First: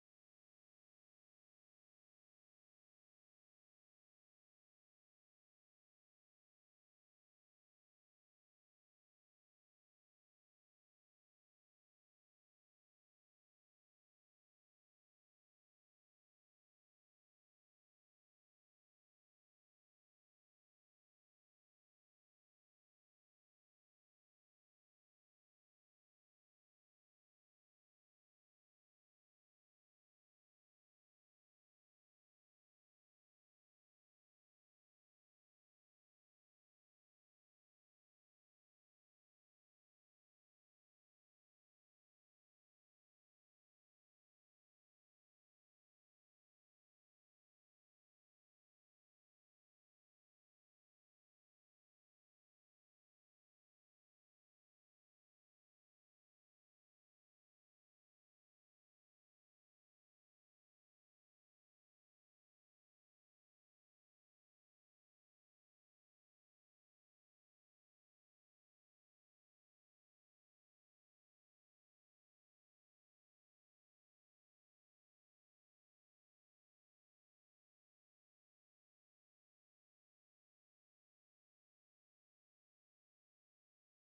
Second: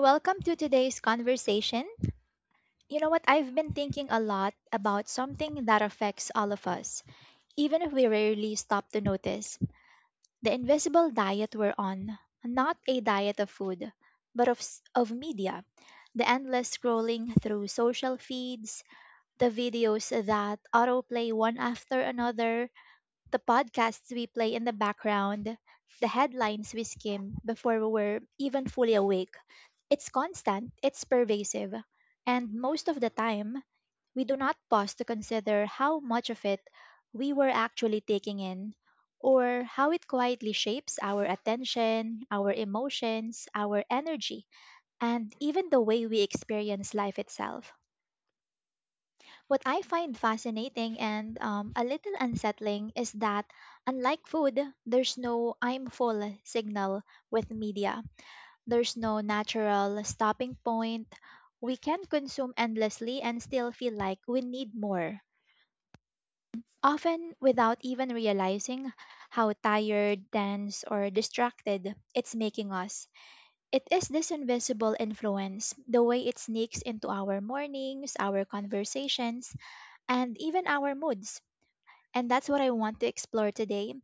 welcome to today's conversation. You know what? I've been thinking a lot about something that affects all of us, even if we rarely stop to notice. The invisible diet we're on, not a diet of food, but of media. The endless scrolling through social feeds, the videos that autoplay one after another, the podcasts we play in the background, the headlines we skim before we're even fully awake, it's constant, it's pervasive, and most of the time, we do not pause to consider how much of it we were actually taking in or how it quietly shapes our attention, our emotions, our energy, and even the way we experience life itself. What I find fascinating and a little unsettling is that, unlike food, there's no I'm full signal with media, there's no natural stopping point. We can consume endlessly and still feel like we need more, often without even realizing how tired, tense, or distracted it's making us. It is this invisible influence, the way it sneaks into our mornings, our conversations, and even our moods, and that's what I want to explore today.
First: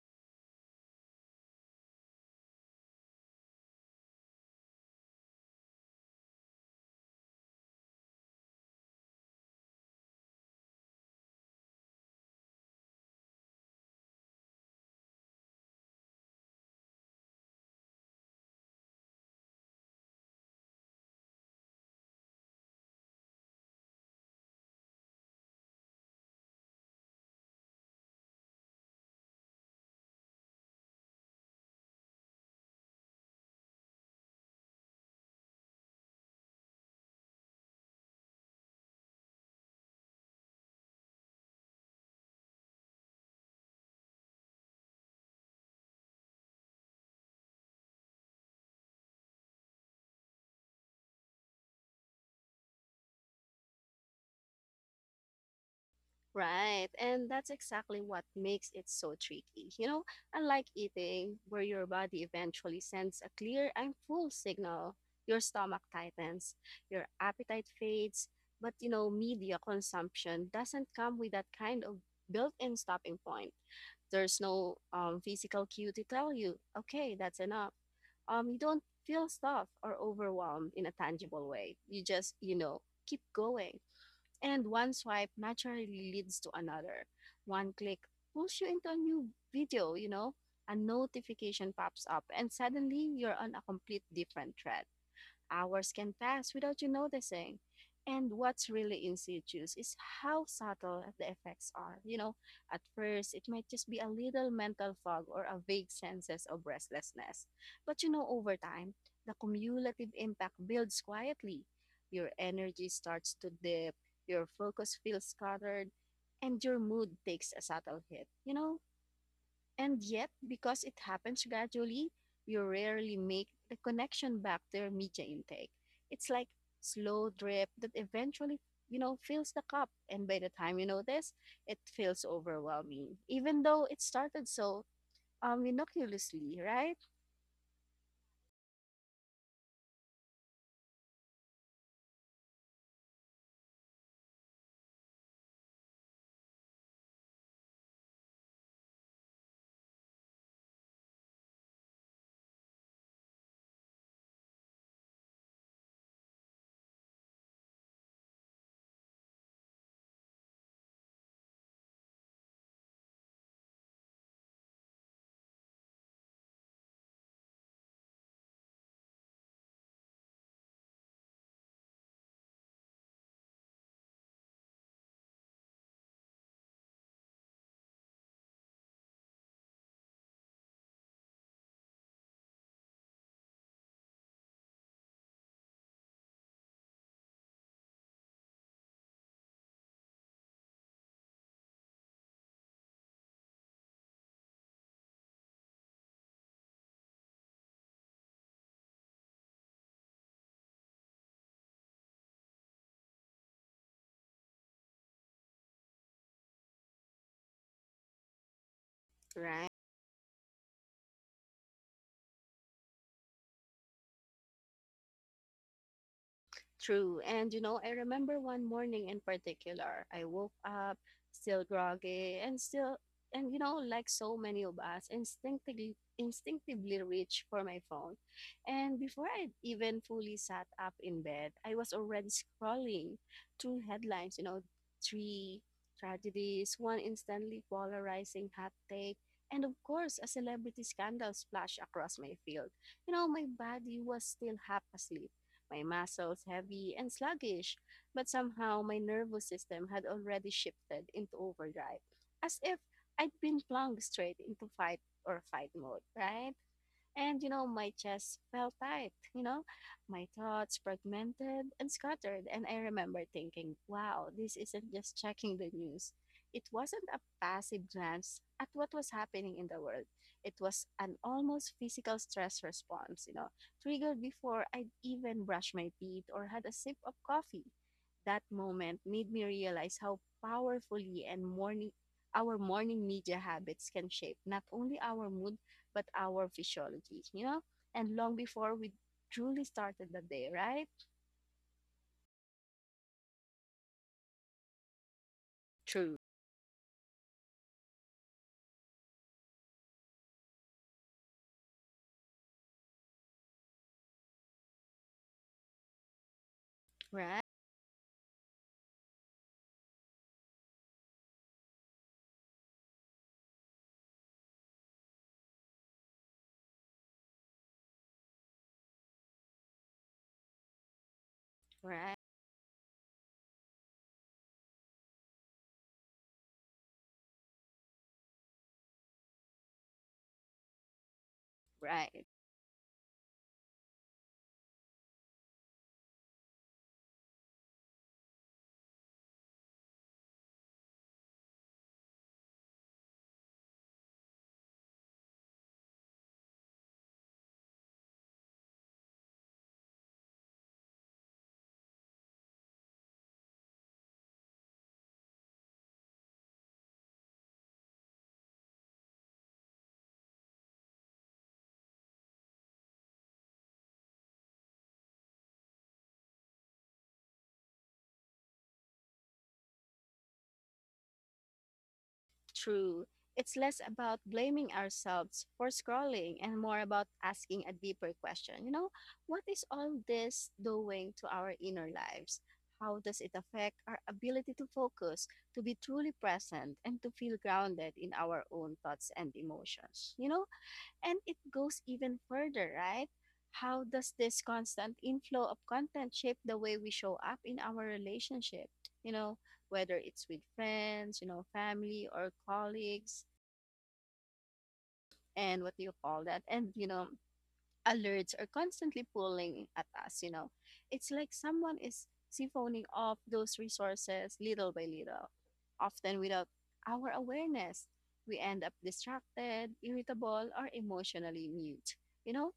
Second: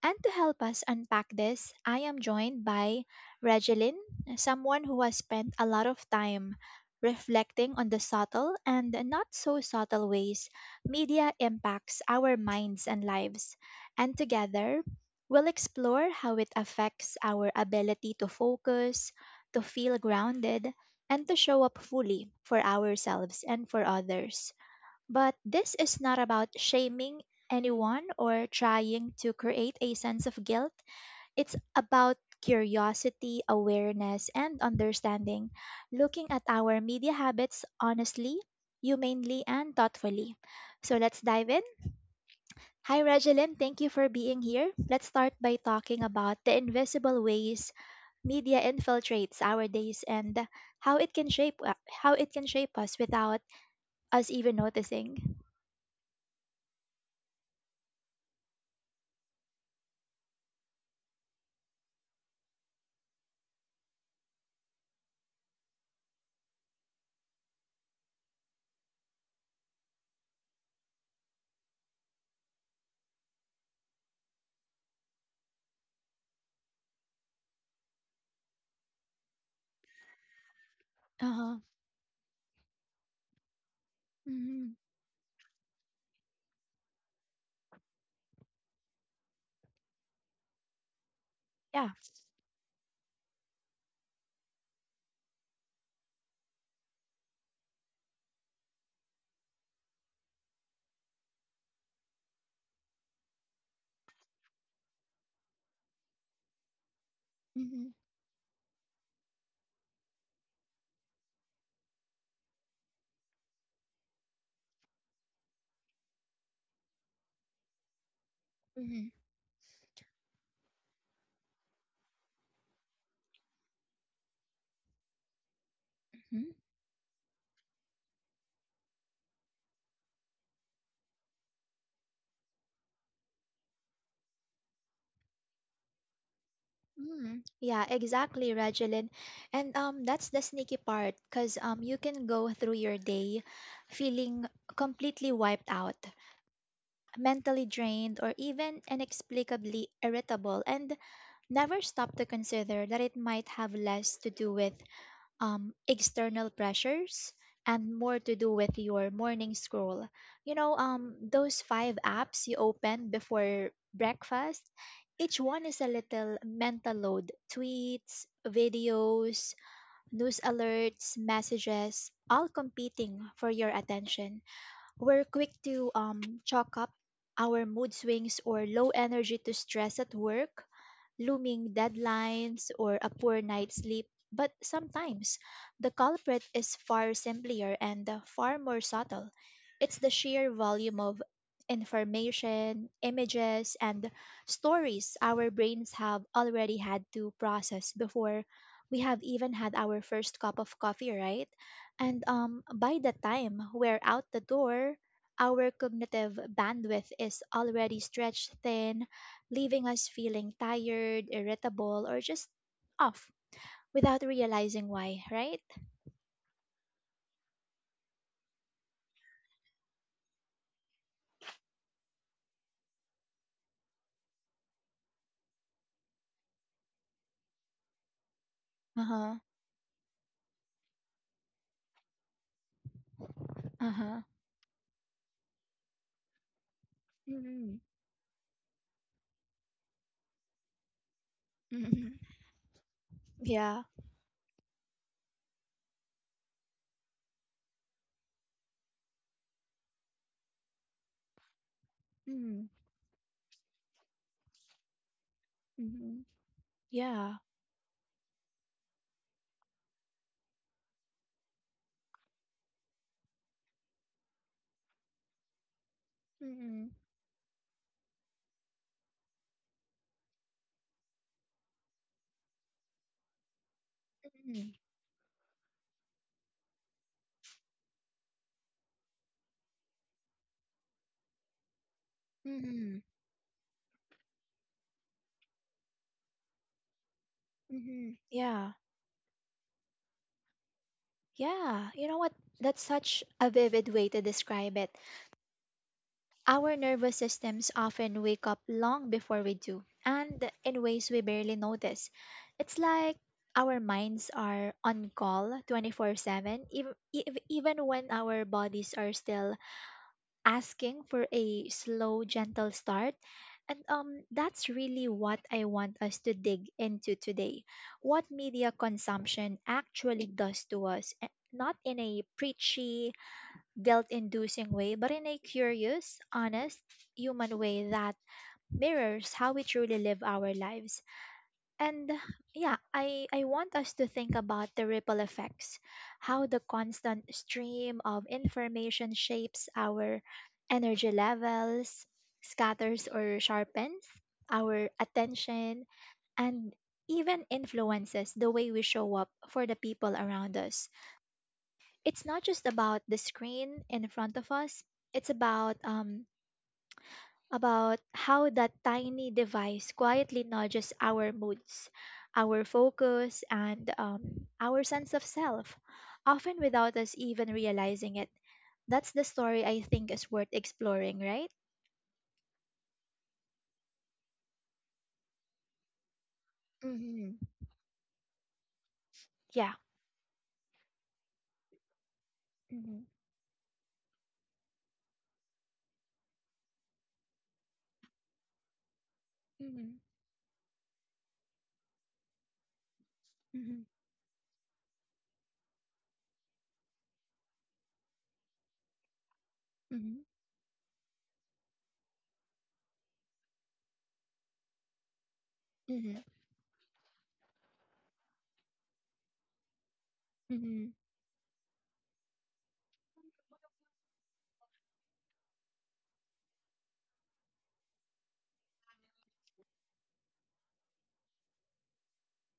And to help us unpack this, I am joined by Regeline, someone who has spent a lot of time reflecting on the subtle and not so subtle ways media impacts our minds and lives. And together, we'll explore how it affects our ability to focus, to feel grounded, and to show up fully for ourselves and for others. But this is not about shaming anyone or trying to create a sense of guilt. It's about curiosity, awareness, and understanding, looking at our media habits honestly, humanely, and thoughtfully. So let's dive in. Hi, Regeline. Thank you for being here. Let's start by talking about the invisible ways media infiltrates our days and how it can shape how it can shape us without us even noticing. Right. And that's exactly what makes it so tricky. You know, unlike eating, where your body eventually sends a clear I'm full signal, your stomach tightens, your appetite fades. But, you know, media consumption doesn't come with that kind of built in stopping point. There's no physical cue to tell you, okay, that's enough. You don't feel stuffed or overwhelmed in a tangible Uh-huh. way. You just, you know, keep going. And Mhm. one swipe naturally leads to another. One click pulls you into a new video, you know, a notification Yeah. pops up, and suddenly you're on a complete different thread. Hours can pass without you noticing. And what's really insidious is how subtle the effects are. You know, at first, it might just be a little mental fog or a vague sense of restlessness. Hmm. But you know, over time, the cumulative impact builds quietly. Your energy starts to dip, your focus feels scattered, and your mood takes a subtle hit. You know, Hmm. and yet, because it happens gradually, you rarely make the connection back to your media intake. It's Hmm. like slow drip that eventually, you know, fills the cup. And by the time you notice, it feels overwhelming, even though it started so innocuously, right? Hmm. Yeah, exactly, Regeline. And that's the sneaky part, because you can go through your day feeling completely wiped out, mentally drained, or even inexplicably irritable, and never stop to consider that it might have less to do with external pressures and more to do with your morning scroll. You know, those five apps you open before breakfast, each one is a little mental load: tweets, videos, news alerts, messages, all competing for your attention. We're quick to chalk up our mood swings or low energy to stress at work, looming deadlines, or a poor night's sleep. But sometimes the culprit is far simpler and far more subtle. It's the sheer volume of information, images, and stories our brains have already had to process before we have even had our first cup of coffee, right? And by the time we're out the door, our cognitive bandwidth is already stretched thin, Right. leaving us feeling tired, irritable, or just off without realizing why, right? True. And you know, I remember one morning in particular, I woke up still groggy and you know, like so many of us, instinctively reach for my phone. And Uh before huh. I even fully sat up in bed, I was already scrolling through Uh huh. headlines, you know, three tragedies, one instantly Mm-hmm. polarizing hot take, and of course, a celebrity scandal splashed Mm-hmm. across my field. You know, my Yeah. body was still half asleep, my muscles heavy and sluggish, but somehow my nervous system had already shifted into overdrive, as Mm-hmm. if I'd been plunged straight into fight or fight mode, Mm-hmm. right? Yeah. And, you know, my chest felt tight, you know, my thoughts fragmented and scattered. And I remember thinking, wow, this isn't just checking the news. It Mm-hmm. wasn't a passive glance at what was happening in the world. It was an almost physical stress response, you know, triggered before Mm-hmm. I'd even brushed my teeth or had a sip of coffee. That moment made me realize how powerfully and morning our Mm-hmm. Mm-hmm. morning media habits can shape not only our mood but our physiology, you know? Mm-hmm. And long Yeah. before we truly started the day, right? Yeah. You know what? That's such a vivid way to describe it. True. Our nervous systems often wake up long before we do, and in ways we barely notice. It's like our minds are on call 24/7, even, Right, even when our bodies are still asking for a slow, gentle start. And that's really what I want us to dig into today. What media consumption actually does to us, eh, not in right, a preachy, guilt inducing way, but in a curious, honest, human way that mirrors how we truly live our lives. And right. yeah, I want us to think about the ripple effects, how the constant stream of information shapes our energy levels, scatters or sharpens our attention, and even influences the way we show up for the people around us. It's not just about the screen in front of us, it's about about how that tiny device quietly nudges our moods, our focus, and our sense of self, often without us even realizing it. That's the story I think is worth exploring, right? True. It's less about blaming ourselves for scrolling and more about Mm-hmm. asking a deeper question. You know, what is Yeah. all this doing to our inner lives? Mm-hmm. How does it affect our ability to focus, to be truly present, and to feel grounded in our own thoughts and Mm-hmm. emotions? You know, and it goes even further, right? Mm-hmm. How does this constant inflow of content shape the way we show up in our relationship? You know, whether Mm-hmm. it's with friends, you know, family or colleagues, and what do you Mm-hmm. call that? And, you know, alerts are constantly pulling at us, you know. Mm-hmm. It's like someone is siphoning off those resources little by little, often without our awareness. We end up distracted, irritable, or emotionally mute. You know,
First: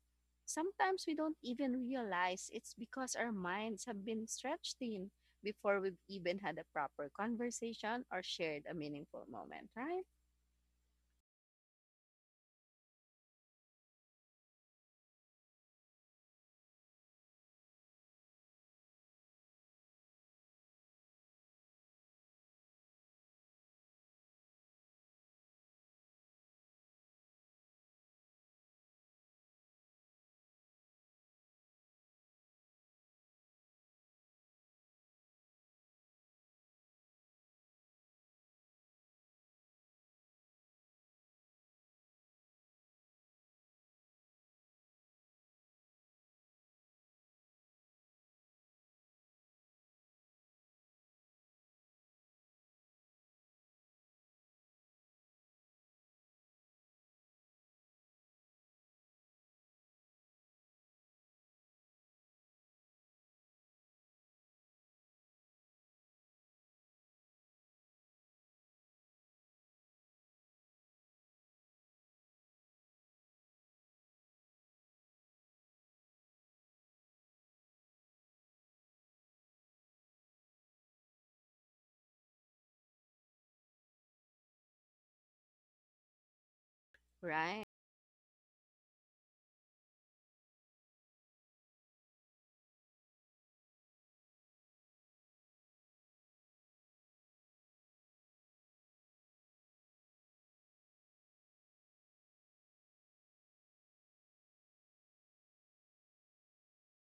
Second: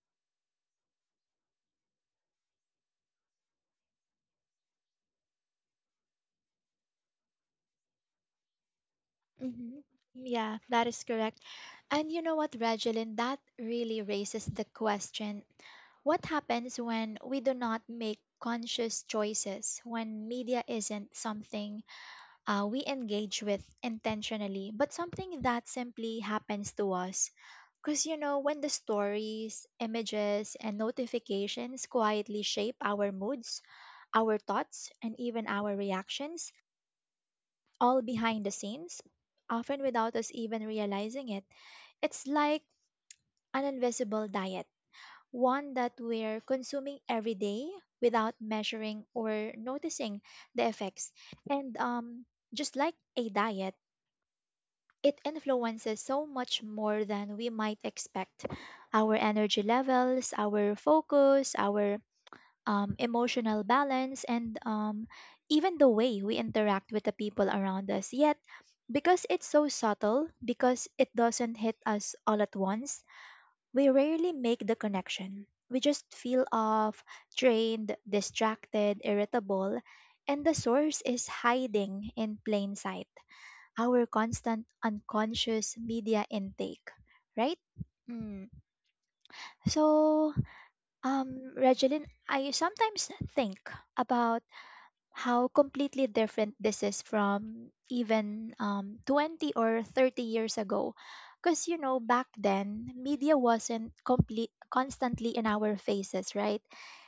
sometimes we don't even realize it's because our minds have been stretched thin before we've even had a proper conversation or shared a meaningful moment, Hmm. right? Yeah, that is correct. And you know what, Regeline, that really raises the question: what happens when we do not make conscious choices, when media isn't something we engage with intentionally, but something that simply happens to us? Because, you know, when the stories, images, and notifications quietly shape our moods, our thoughts, and even our reactions, all behind the scenes, often without us even realizing it. It's like an invisible diet, one that we're consuming every day without measuring or noticing the effects. And just like a diet, it influences so much more than we might expect: our energy levels, our focus, our emotional balance, and even the way we interact with the people around us. Yet, because it's so subtle, because it doesn't hit us all at once, we rarely make the connection. We just feel off, drained, distracted, irritable, and the source is hiding in plain sight. Our constant unconscious media intake, right? Right, Mm. So, Regeline, I sometimes think about how completely different this is from even 20 or 30 years ago, because you know, back then media wasn't complete constantly in our faces, right?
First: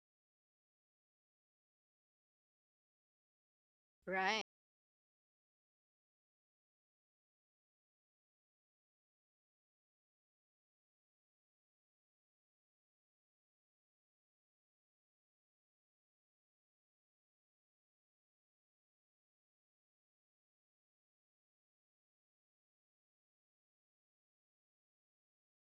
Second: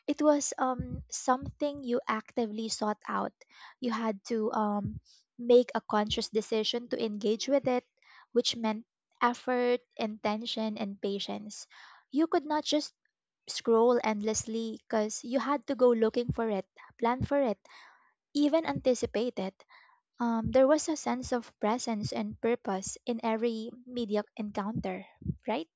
It was something you actively sought out. You had Right. to make a conscious decision to engage with it, which meant effort, intention, and patience. You could not just scroll endlessly because you had to go looking for it, plan for it, even anticipated. There was a sense of presence and purpose in every media encounter, right?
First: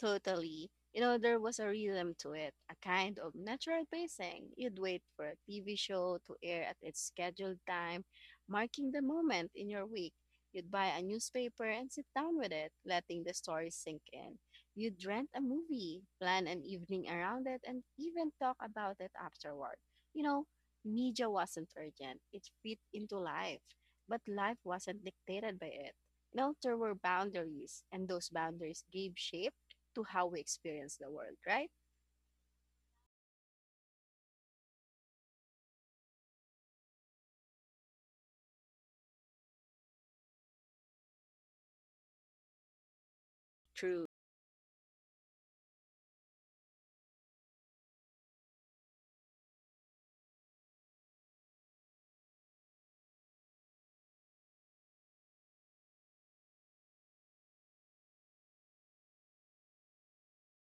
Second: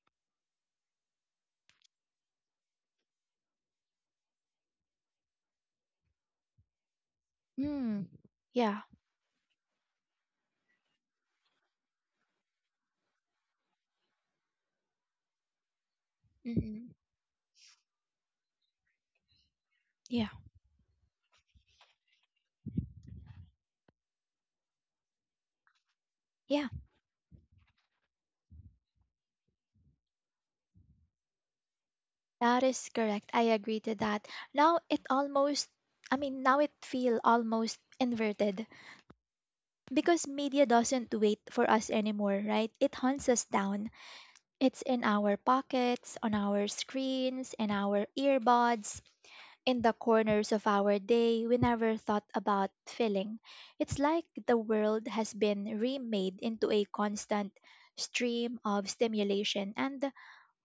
Totally. You know, there was a rhythm to it, a kind of natural pacing. You'd wait for a TV show to air at its scheduled time, Mm, yeah. marking the moment in your week. You'd buy a newspaper and sit down with it, letting the story sink in. You'd rent a movie, plan an Hmm. evening around it, and even talk about it afterward. You Yeah. know, media wasn't urgent, it fit into life, but life wasn't dictated by it. You know, Yeah. there were boundaries, and those boundaries gave shape to how we experience the world, right? That is correct. I agree to that. Now it almost, I mean, now it feel almost inverted because media doesn't wait for us anymore, right? It hunts us down. True. It's in our pockets, on our screens, in our earbuds, in the corners of our day we never thought about filling. It's like the world has been remade into a constant stream of stimulation and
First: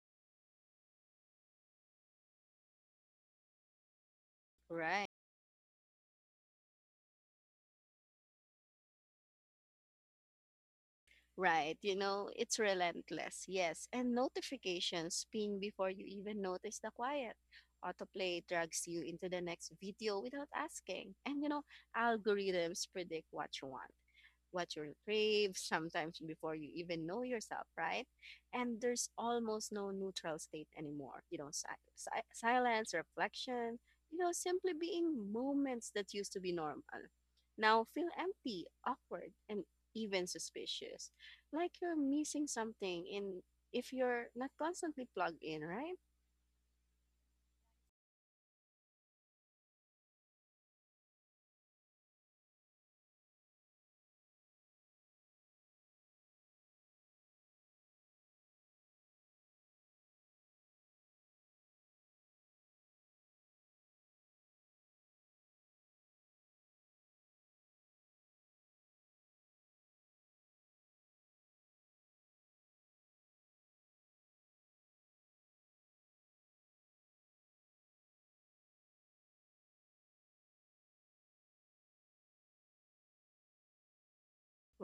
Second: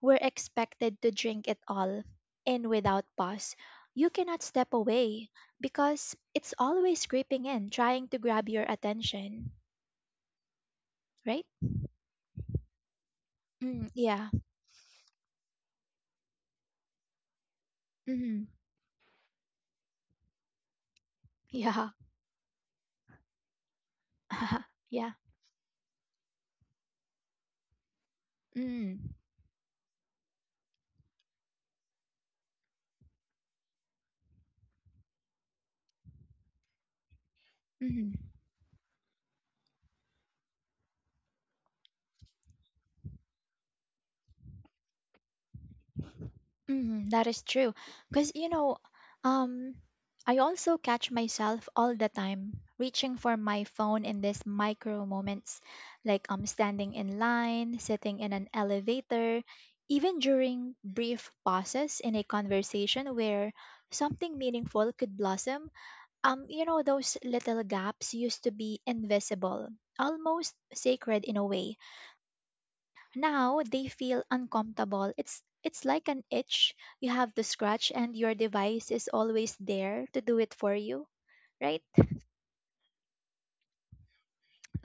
we're expected to drink it all in without pause. You cannot step Right. away because it's always creeping in, trying to grab your attention, right? Right. You know, it's relentless. Yes. Mm, And yeah. notifications ping before you even notice the quiet. Autoplay Mm, drags you into the next video without asking. And, you know, yeah. algorithms predict what you want, what you Yeah. crave, sometimes before you even know yourself, right? And Mm, there's almost no neutral state anymore. You know, silence, reflection, you know, simply being moments that used to be normal now feel mhm. empty, awkward, and even suspicious. Like you're missing something in if you're not constantly plugged in, right? Mhm, that is true. Because, you know, um, I also catch myself all the time reaching for my phone in these micro moments, like standing in line, sitting in an elevator, even during brief pauses in a conversation where something meaningful could blossom. You know, those little gaps used to be invisible, almost sacred in a way. Now they feel uncomfortable. It's like an itch you have to scratch and your device is always there to do it for you, right?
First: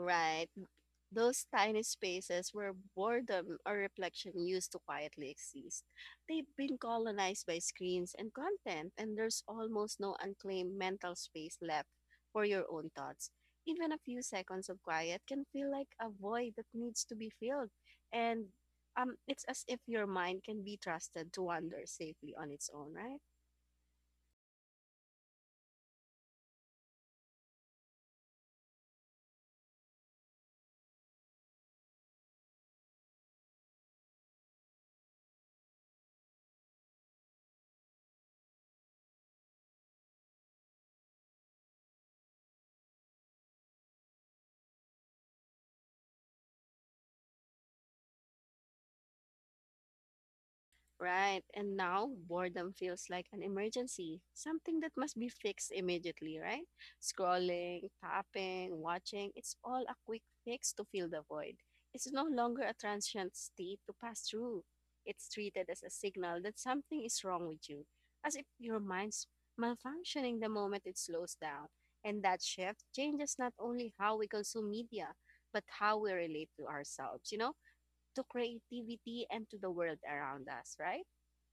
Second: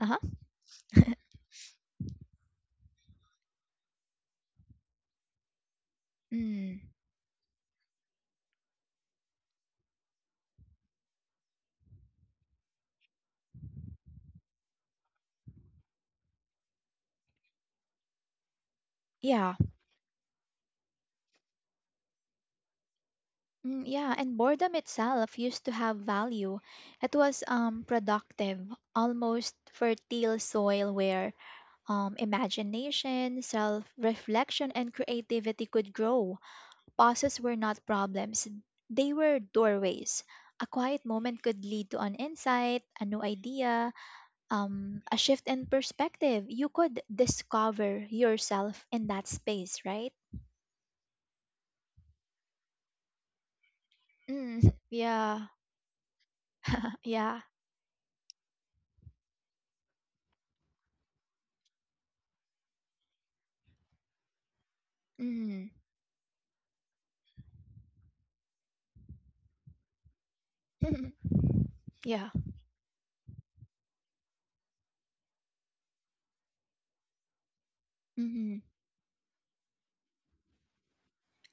Uh-huh. Those tiny spaces where boredom or reflection used to quietly exist. They've been Mm, colonized by screens and content, and there's almost no unclaimed mental space left for your own thoughts. Even a few seconds of quiet can feel like a void that needs to be filled. And it's yeah. as if your mind can be trusted to wander safely on its own, right? Mm, yeah, and boredom itself used to have value. It was productive, almost fertile soil where imagination, self-reflection and creativity could grow. Pauses were not problems, they were doorways. A quiet moment could lead to an insight, a new idea, a shift in perspective. You could discover yourself in that space, right? Right, and now boredom feels like an emergency, Mm, something that must be yeah, fixed immediately, right? yeah. Scrolling, tapping, watching, it's all a quick fix to fill the void. It's no longer a transient state to pass through. It's Mm. treated as a signal that something is wrong with you, as if your mind's malfunctioning the moment it slows down. And Yeah. that shift changes not only how we consume media, but how we relate to ourselves, you know, to Mhm. creativity and to the world around us, right?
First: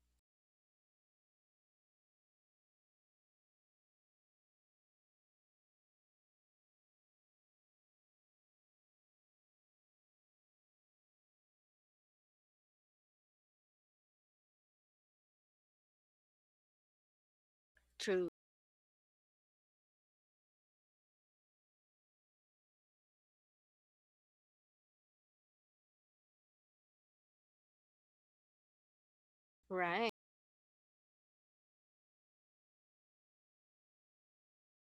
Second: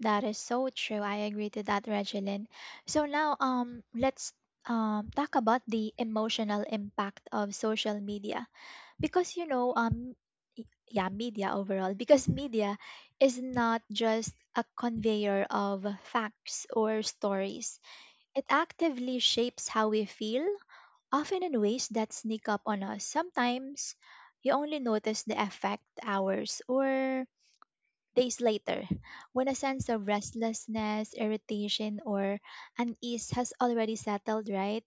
That is so true. I agree to that, Regeline. So now let's talk about the emotional impact of social media. Because you know media overall, because media is not just a conveyor of facts or stories, True. it actively shapes how we feel, often in ways that sneak up on us. Sometimes you only notice the effect hours or days later, when a sense of Right. restlessness, irritation, or unease has already settled, right?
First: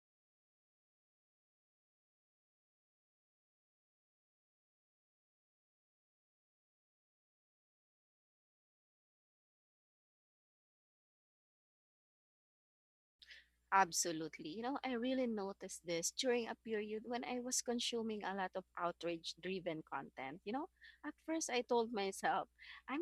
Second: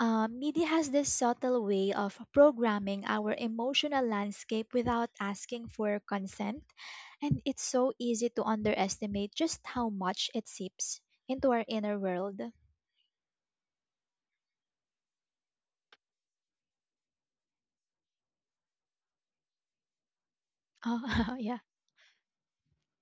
Media has this subtle way of programming our emotional landscape without asking for consent, and it's so easy to underestimate just how much it seeps into our inner world. Absolutely. You know, I really noticed this during a period when I was consuming a lot of outrage driven content. You know, at Oh, first yeah. I told myself, I'm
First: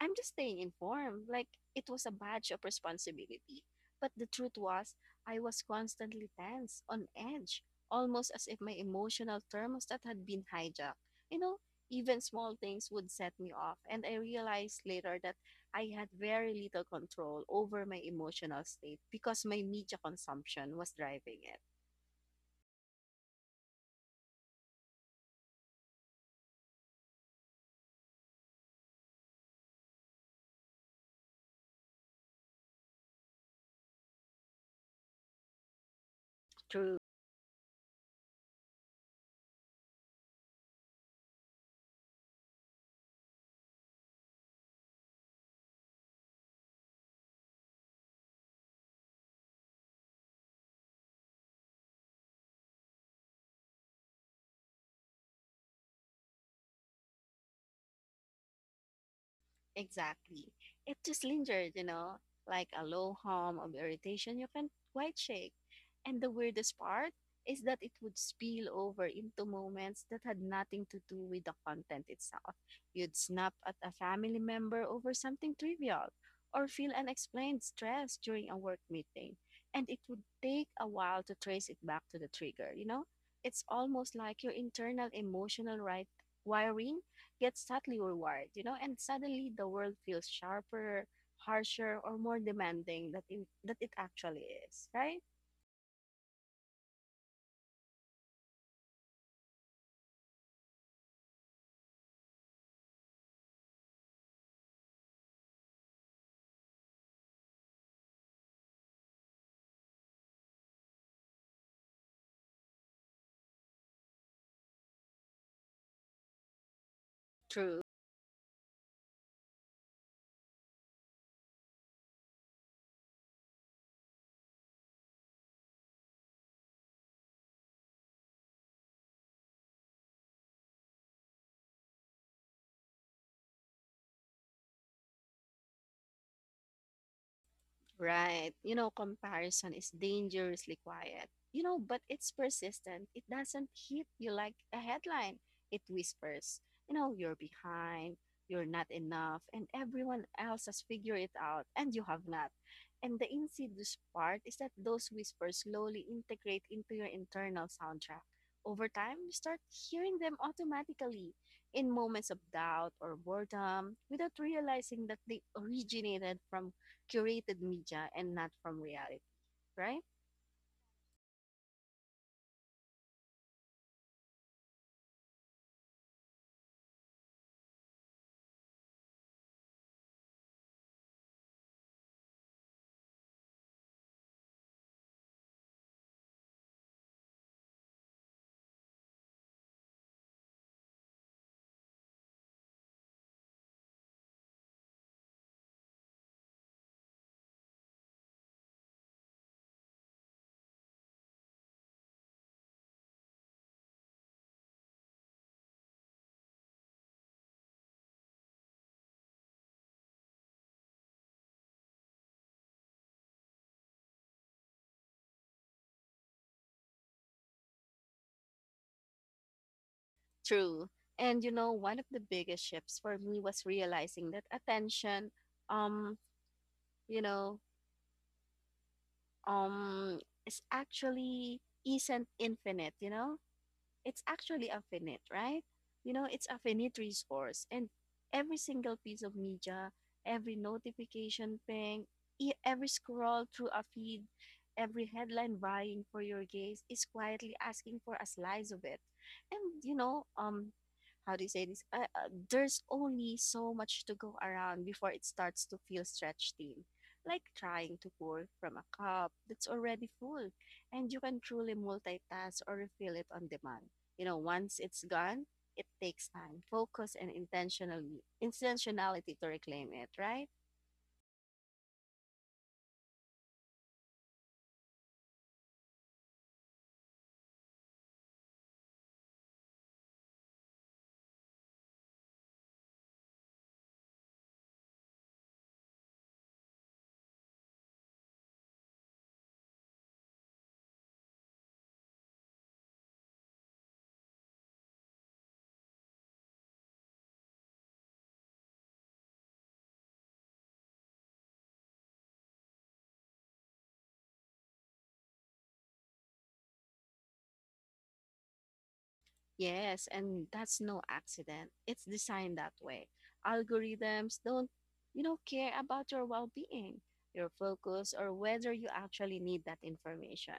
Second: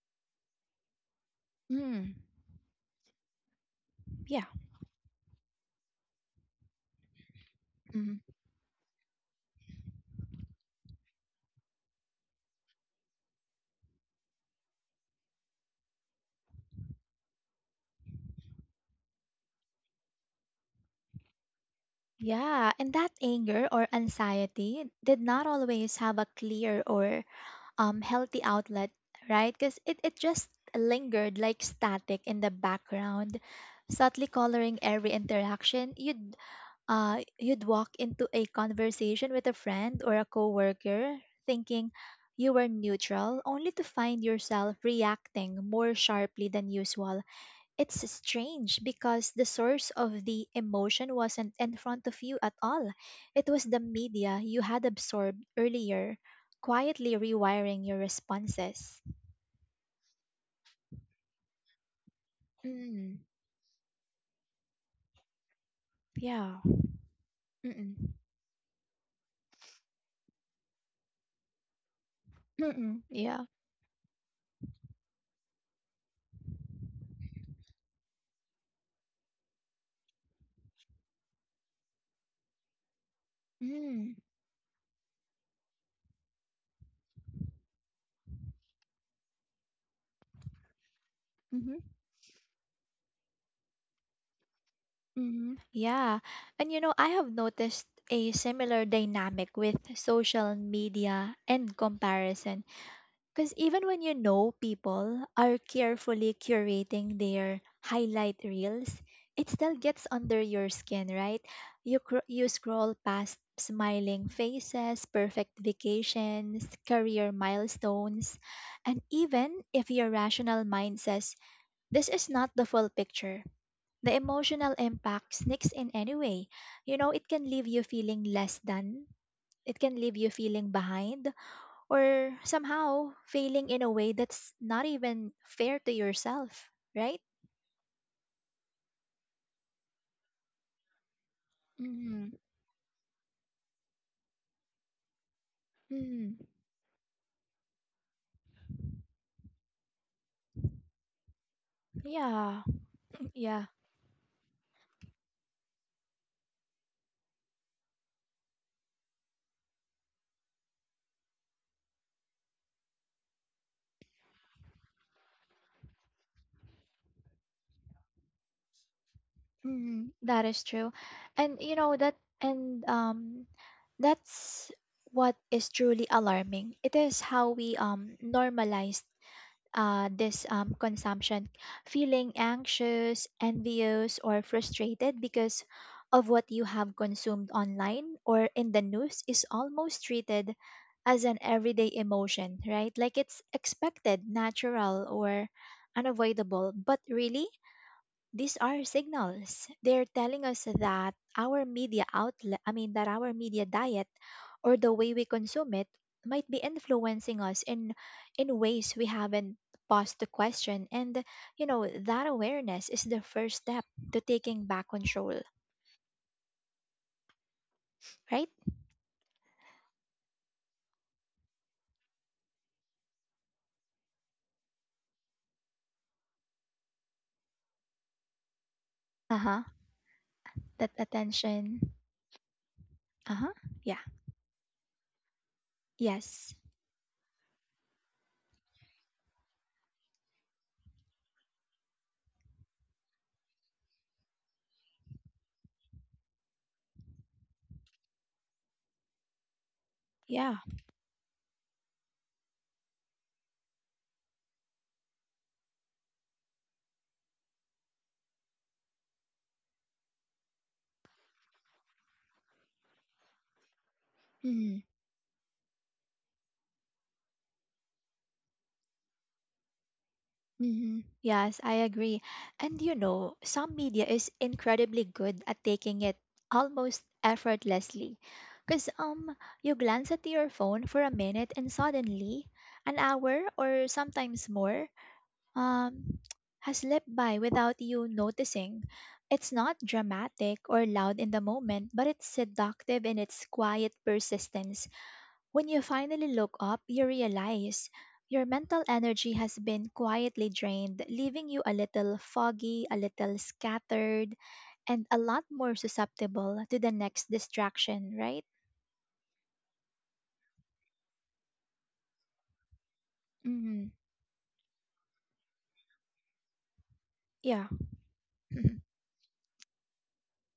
I'm just staying informed. Like it was a Mm, badge of responsibility. But the yeah. truth was, I was constantly tense, on edge, Mm. almost as if my emotional thermostat had been hijacked. You know, even small things would set me off. And I realized later that I had very little control over my emotional state because my media consumption was driving it. Yeah, and that anger or anxiety did not always have a clear or healthy outlet, right? Because it just lingered like static in the background, subtly coloring every interaction. you'd True. uh, you'd walk into a conversation with a friend or a coworker thinking you were neutral, only to find yourself reacting more sharply than usual. It's strange because the source of the emotion wasn't in front of you at all. It was the media you had absorbed earlier, quietly rewiring your responses. Exactly. It just lingered, you know, like a low Mm, hum of irritation you can't quite shake. And the yeah. weirdest part is that it Mm-mm. would spill over into moments that had nothing to do with the content itself. Mm-mm. You'd Yeah. snap at a family member over something trivial or feel unexplained stress during a work meeting. And it would take a while to trace it back to the trigger, you know? It's Mm. almost like your internal emotional right wiring gets subtly rewarded, you know, and suddenly the world feels sharper, harsher, or more demanding that it actually is, right? Hmm. Yeah. And you know, I have noticed a similar dynamic with social media and comparison. Because even when you know people are carefully curating their highlight reels, it still gets under your skin, right? You scroll past smiling faces, perfect vacations, career True. milestones, and even if your rational mind says, this is not the full picture, the emotional impact sneaks in anyway. You know, it can leave you feeling less than, it can leave you feeling behind, or somehow failing in a way that's not even fair to yourself, right? Right. You know, comparison is dangerously quiet. You know, but it's Mm-hmm. persistent. It doesn't hit you like a headline. It Mm-hmm. whispers, you know, you're behind, you're not enough, and everyone else has figured it out, and you have not. Yeah, And the yeah, insidious part is that those whispers slowly integrate into your internal soundtrack. Over time, you start hearing them automatically in moments of doubt or boredom without realizing that they originated from curated media and not from reality, right? mm-hmm. That is true. And you know that, and that's what is truly alarming. It is how we normalize this consumption, feeling anxious, envious, or frustrated because of what you have consumed online or in the news is almost treated as an everyday emotion, right? Like it's expected, natural, or unavoidable. But really, these are signals. They're telling us that our media outlet, I mean, that our media diet or the way we consume it might be influencing us in ways we haven't paused to question, and that awareness is the first step to taking back control, right? True. And you know, one of the biggest shifts for me was realizing that attention, um, you know, Uh-huh. um, is That actually attention. isn't infinite, you know? Uh-huh. Yeah. It's actually a finite, right? You know, it's Yes. a finite resource. And every single piece of media, every notification ping, every scroll through a feed, every headline vying for your gaze is quietly asking for a slice of it. And, you know, Yeah. How do you say this? There's only so much to go around before it starts to feel stretched thin. Like trying to pour from a cup that's already full, and you can truly multitask or refill it on demand. You know, once Mhm. it's gone, it takes time, focus, and intentionally intentionality to reclaim it, right? Hmm. Yes, I agree. And some media is incredibly good at taking it almost effortlessly. Because you glance at your phone for a minute and suddenly an hour or sometimes more um, has slipped by without you noticing. It's not dramatic or loud in the moment, but it's seductive in its quiet persistence. When you finally look up, you realize your mental energy has been quietly drained, leaving you a little foggy, a little scattered, and a lot more susceptible to the next distraction, right? Yes, and that's no accident. It's designed that way. Mm, Algorithms don't, you know, care about your well-being, your yeah. focus, or whether you actually need that information.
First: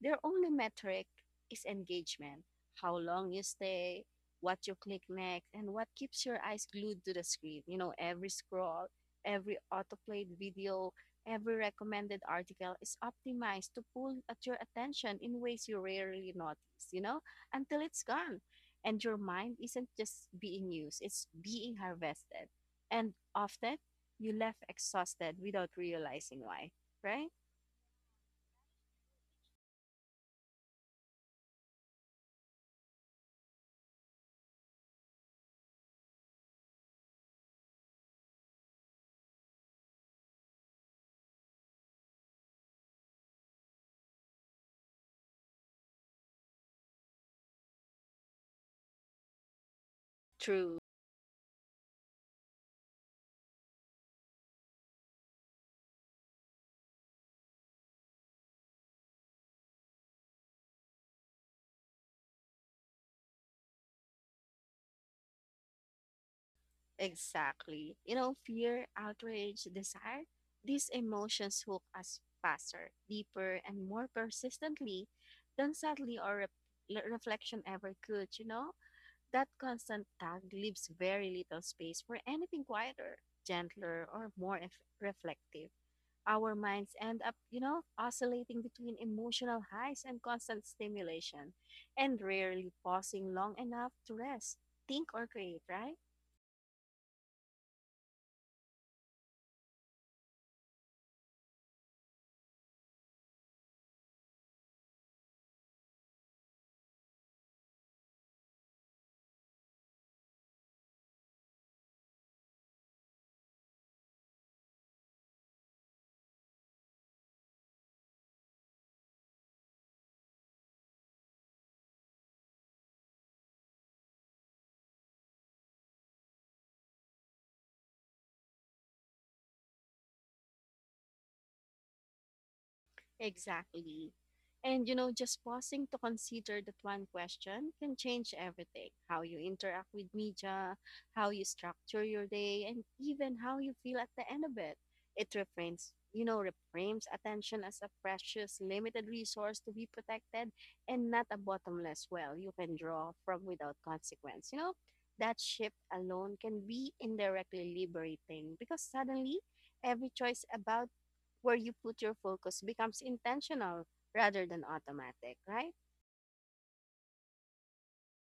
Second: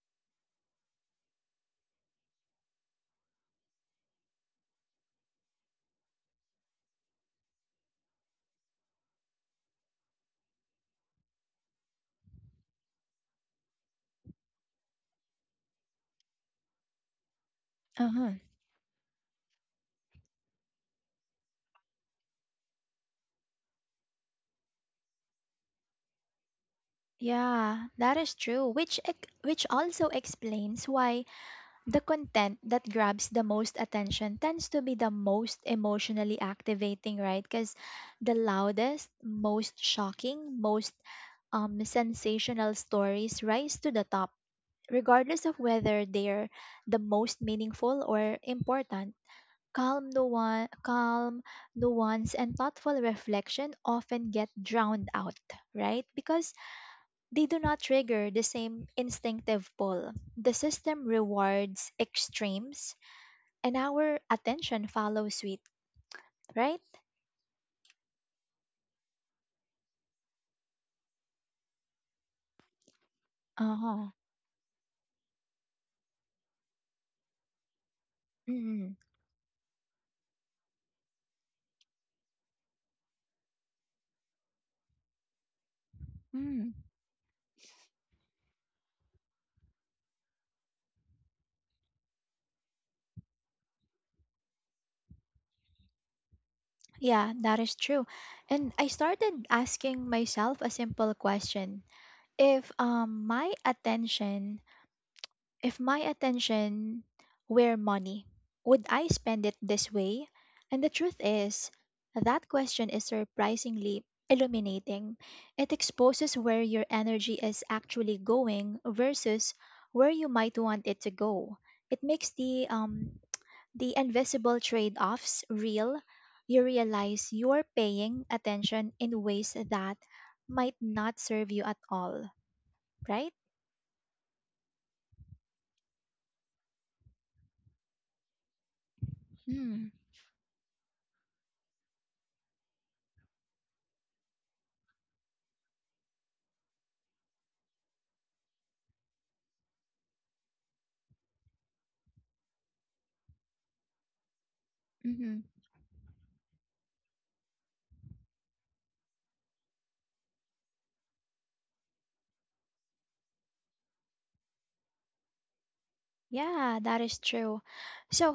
Their only metric is engagement, how long you stay, what you click next, and what keeps your eyes glued to the screen. You know, every scroll, every autoplayed video, every recommended article is optimized to pull at your attention in ways you rarely notice, you know? Until it's Uh huh. gone and your mind isn't just being used, it's being harvested. And often you left exhausted without realizing why, right? Yeah, that is true. Which also explains why the content that grabs the most attention tends to be the most emotionally activating, right? Because the loudest, most shocking, most sensational stories rise to the top, regardless of whether they're the most meaningful or important. True. Calm, nuance, and thoughtful reflection often get drowned out, right? Because they do not trigger the same instinctive pull. The system rewards extremes, and our attention follows suit, right? Exactly. You know, fear, outrage, desire, these emotions hook us faster, deeper, and more Uh-huh. persistently than sadly or reflection ever could, you know? Mm. That constant tug leaves very little space for anything quieter, gentler, or more reflective. Our Mm. minds end up, you know, oscillating between emotional highs and constant stimulation, and rarely pausing long enough to rest, think, or create, right? Yeah, that is true. And I started asking myself a simple question. If um my attention If my attention were money, would I spend it this way? And the truth is, that question is surprisingly illuminating. It exposes where your energy is actually going versus where you might want it to go. It makes the invisible trade-offs real. You realize you're paying attention in ways that might not serve you at all, right? Exactly. And you know, just pausing to consider that one question can change everything how you interact Hmm. with media, how you structure your day, and even how you feel at the end of it. It reframes, you know, reframes attention as a precious, limited resource to be protected and not a bottomless well you can draw from without consequence. That Mm-hmm. shift alone can be indirectly liberating because suddenly every choice about where you put your focus becomes intentional rather than automatic, right? Yeah, that is true. So,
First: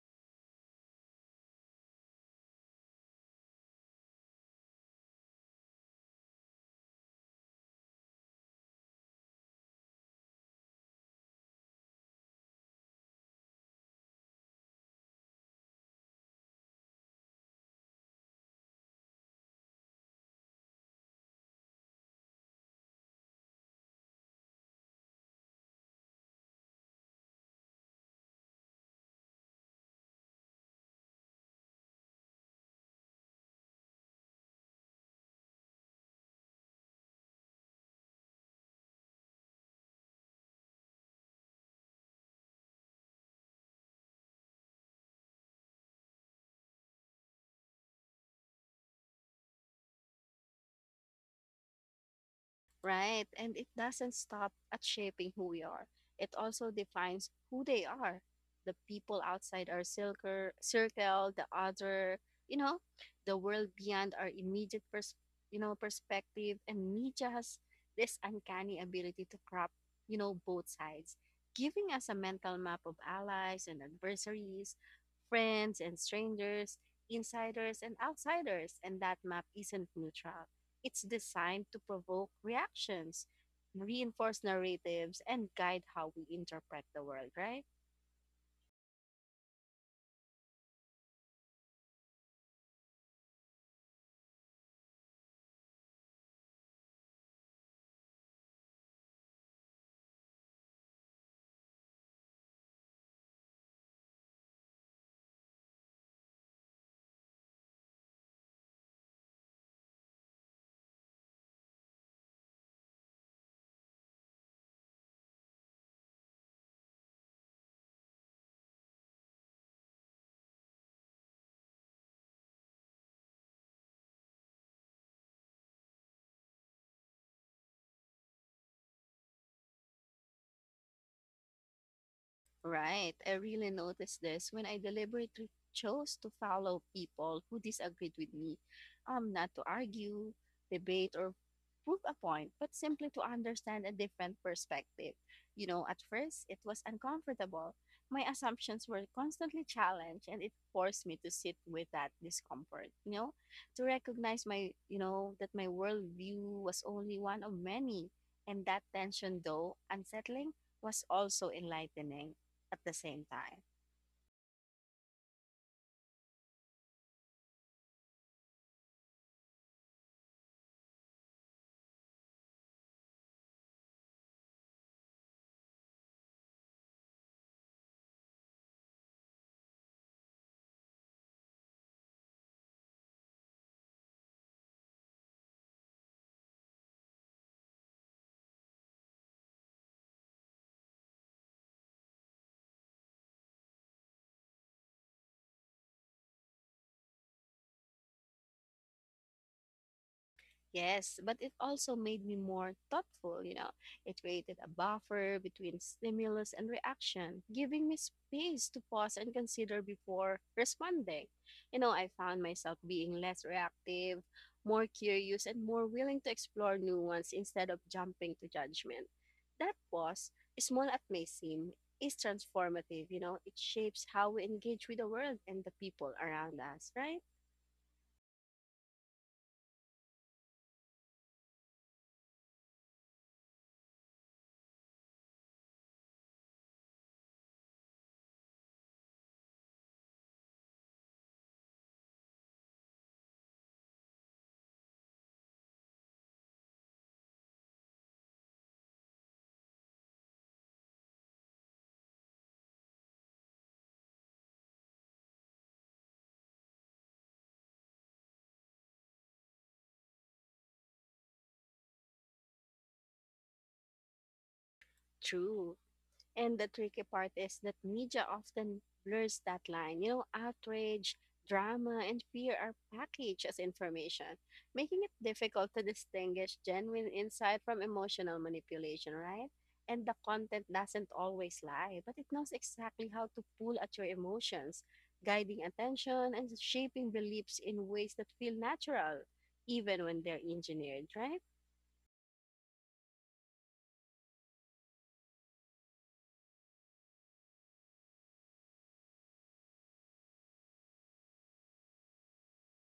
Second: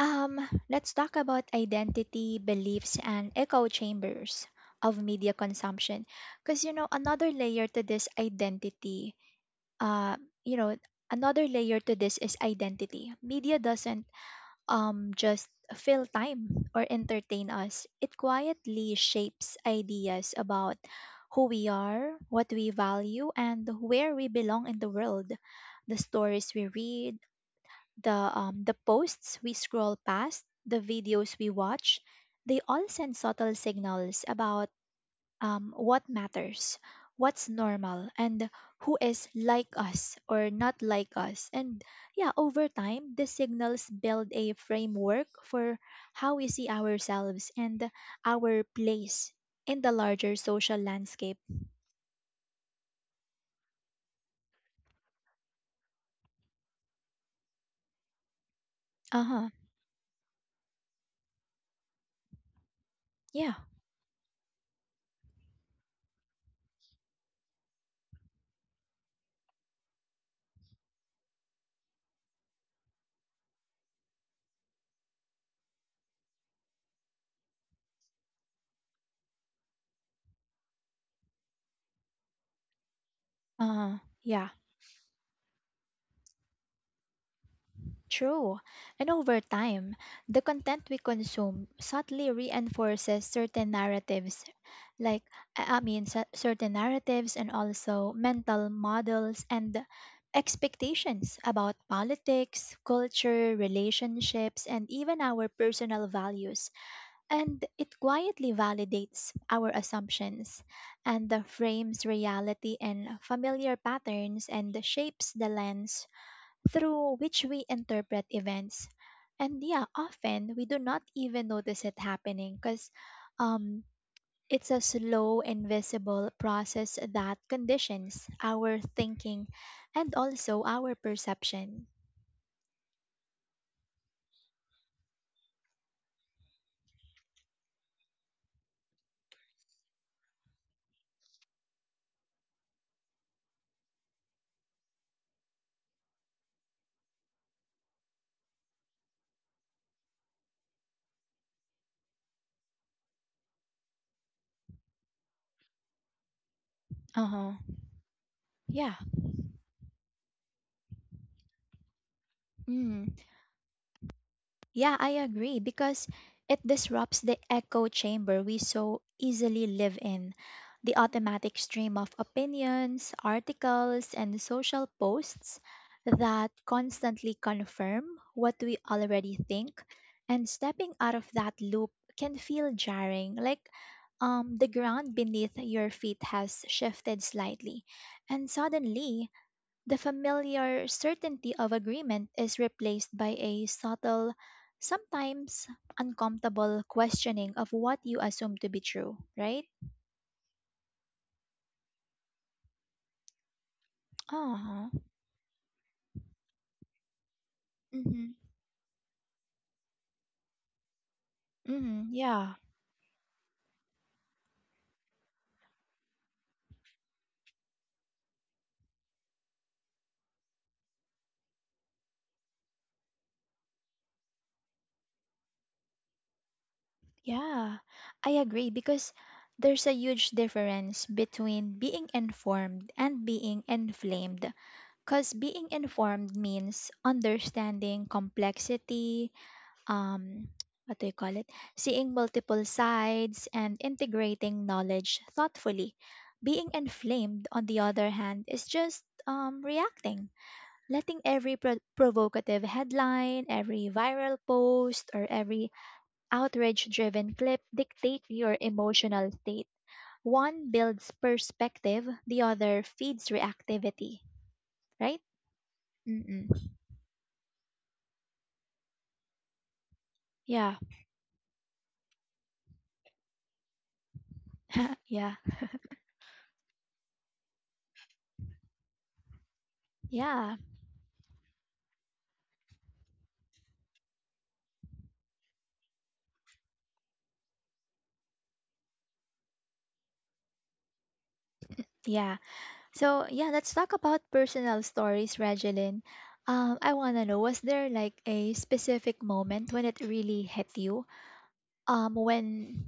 um, let's talk about identity, beliefs, and echo chambers of media consumption. Because, uh, you know, another layer to this is identity. Media doesn't just fill time or entertain us, it quietly shapes ideas about who we are, what we value, and where we belong in the world. The stories we read, the posts we scroll past, the videos we watch, they all send subtle signals about what matters, what's normal, and who is like us or not like us. And yeah, over time, the signals build a framework for how we see ourselves and our place in the larger social landscape. Right. And it doesn't stop at shaping who we are. It also defines who they are. The people Uh huh. outside our circle, the other, you know, the Yeah. world beyond our immediate perspective. And media has this uncanny ability to crop, both sides, giving us a mental map of allies and adversaries, friends and strangers, insiders and outsiders. And that map isn't neutral, it's designed to provoke reactions, Uh huh. reinforce Yeah. narratives, and guide how we interpret the world, right? True. And over time, the content we consume subtly reinforces certain narratives, like, certain narratives and also mental models and expectations about politics, culture, relationships, and even our personal values. And it quietly validates our assumptions and frames reality in familiar patterns and shapes the lens through which we interpret events. And yeah, often we do not even notice it happening because um, it's a slow, invisible process that conditions our thinking and also our perception. Right. I really noticed this when I deliberately chose to follow people who disagreed with me. Not to argue, debate, or prove a point, but simply to understand a different perspective. You know, at first, it was uncomfortable. My assumptions were constantly challenged, and it forced me to sit with that discomfort, you know, to recognize that my worldview was only Uh one of huh. many. And that Yeah. tension, though unsettling, was also enlightening at the Mm. same time. Yeah, I agree because it disrupts the echo chamber we so easily live in. The automatic stream of opinions, articles, and social posts that constantly confirm what we already think, and stepping out of that loop can feel jarring, like the ground beneath your feet has shifted slightly, and suddenly the familiar certainty of agreement is replaced by a subtle, sometimes uncomfortable questioning of what you assume to be true, right? Yes, but it also made me more thoughtful, you know. It created a Uh-huh. buffer between stimulus and reaction, giving me Mhm. space to pause and consider before responding. You know, Mhm. I found Yeah. myself being less reactive, more curious, and more willing to explore nuance instead of jumping to judgment. That pause, small as may seem, is transformative, you know. It shapes how we engage with the world and the people around us, right? Yeah. I agree because there's a huge difference between being informed and being inflamed. Cuz being informed means understanding complexity, um what do you call it seeing multiple sides and integrating knowledge thoughtfully. Being inflamed, on the other hand, is just reacting, letting every provocative headline, every viral post, or every outrage driven clip dictate your emotional state. One builds perspective, the other feeds reactivity, right? True. Mm-mm. And the tricky part is that media often blurs that line. You know, Yeah. outrage, drama, and fear are packaged as information, making it Yeah. difficult to distinguish genuine insight from emotional manipulation, right? And the Yeah. content doesn't always lie, but it knows exactly how to pull at your emotions, guiding attention and shaping beliefs in ways that feel natural, even when they're engineered, right? Yeah. So yeah, let's talk about personal stories, Regeline. I wanna know, was there like a specific moment when it really hit you? When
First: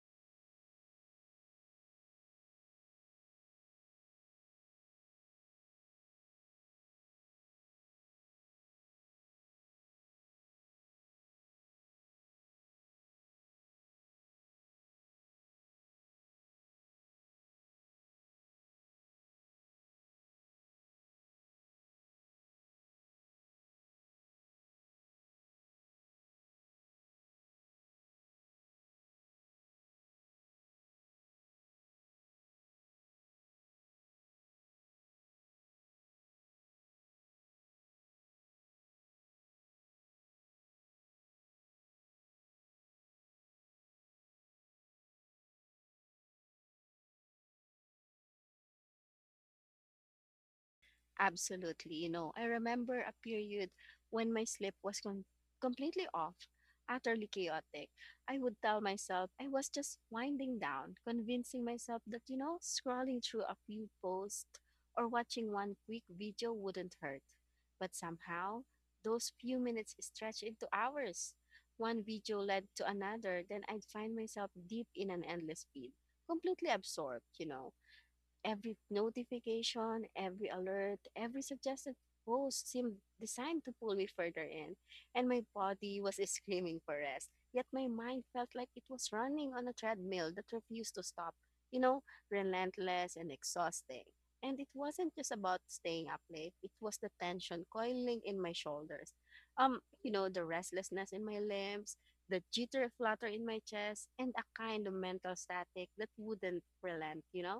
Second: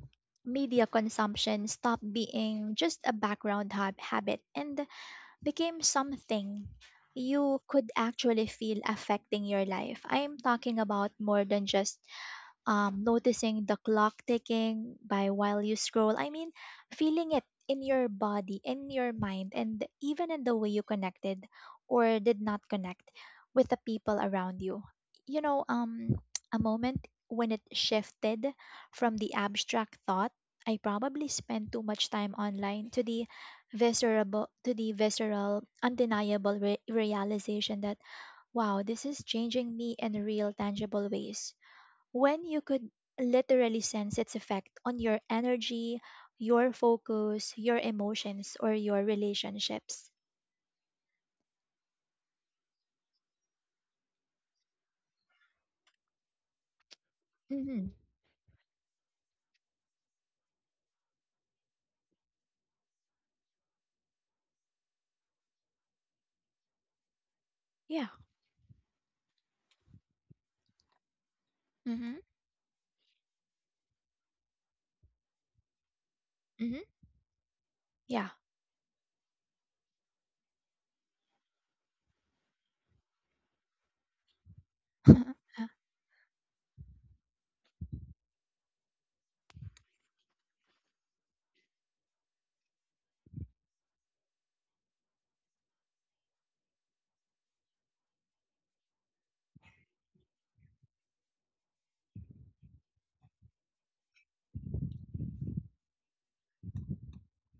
media consumption stopped being just a background habit and became something you could actually feel affecting your life. I'm talking about more than just noticing the clock ticking by while you scroll. I mean, feeling it in your body, in your mind, and even in the way you connected or did not connect with the people around you. You know, a moment when it shifted from the abstract thought, I probably spent too much time online, to the visceral, undeniable realization that, wow, this is changing me in real, tangible ways. When you could literally sense its effect on your energy, your focus, your emotions, or your relationships. Absolutely. You know, I remember a period when my sleep was completely off, utterly Mm-hmm. chaotic. I would tell myself I was just winding down, convincing myself that, you know, scrolling through a few posts or watching one quick video wouldn't hurt. But Yeah. somehow, those few minutes stretched into hours. One Mm-hmm. video led to another, then I'd find myself deep in an endless feed, completely Mm-hmm. absorbed, you know. Yeah. Every notification, every alert, every suggested post seemed designed to pull me further in, and my Mm-hmm. body was screaming for rest. Yet my mind felt like it was running on a treadmill that refused to stop, you know, relentless and exhausting. And it wasn't just about staying up late, it was the tension coiling in my shoulders. You know, the restlessness in my limbs, the jitter flutter in my chest, and a kind of mental static that wouldn't relent, you know?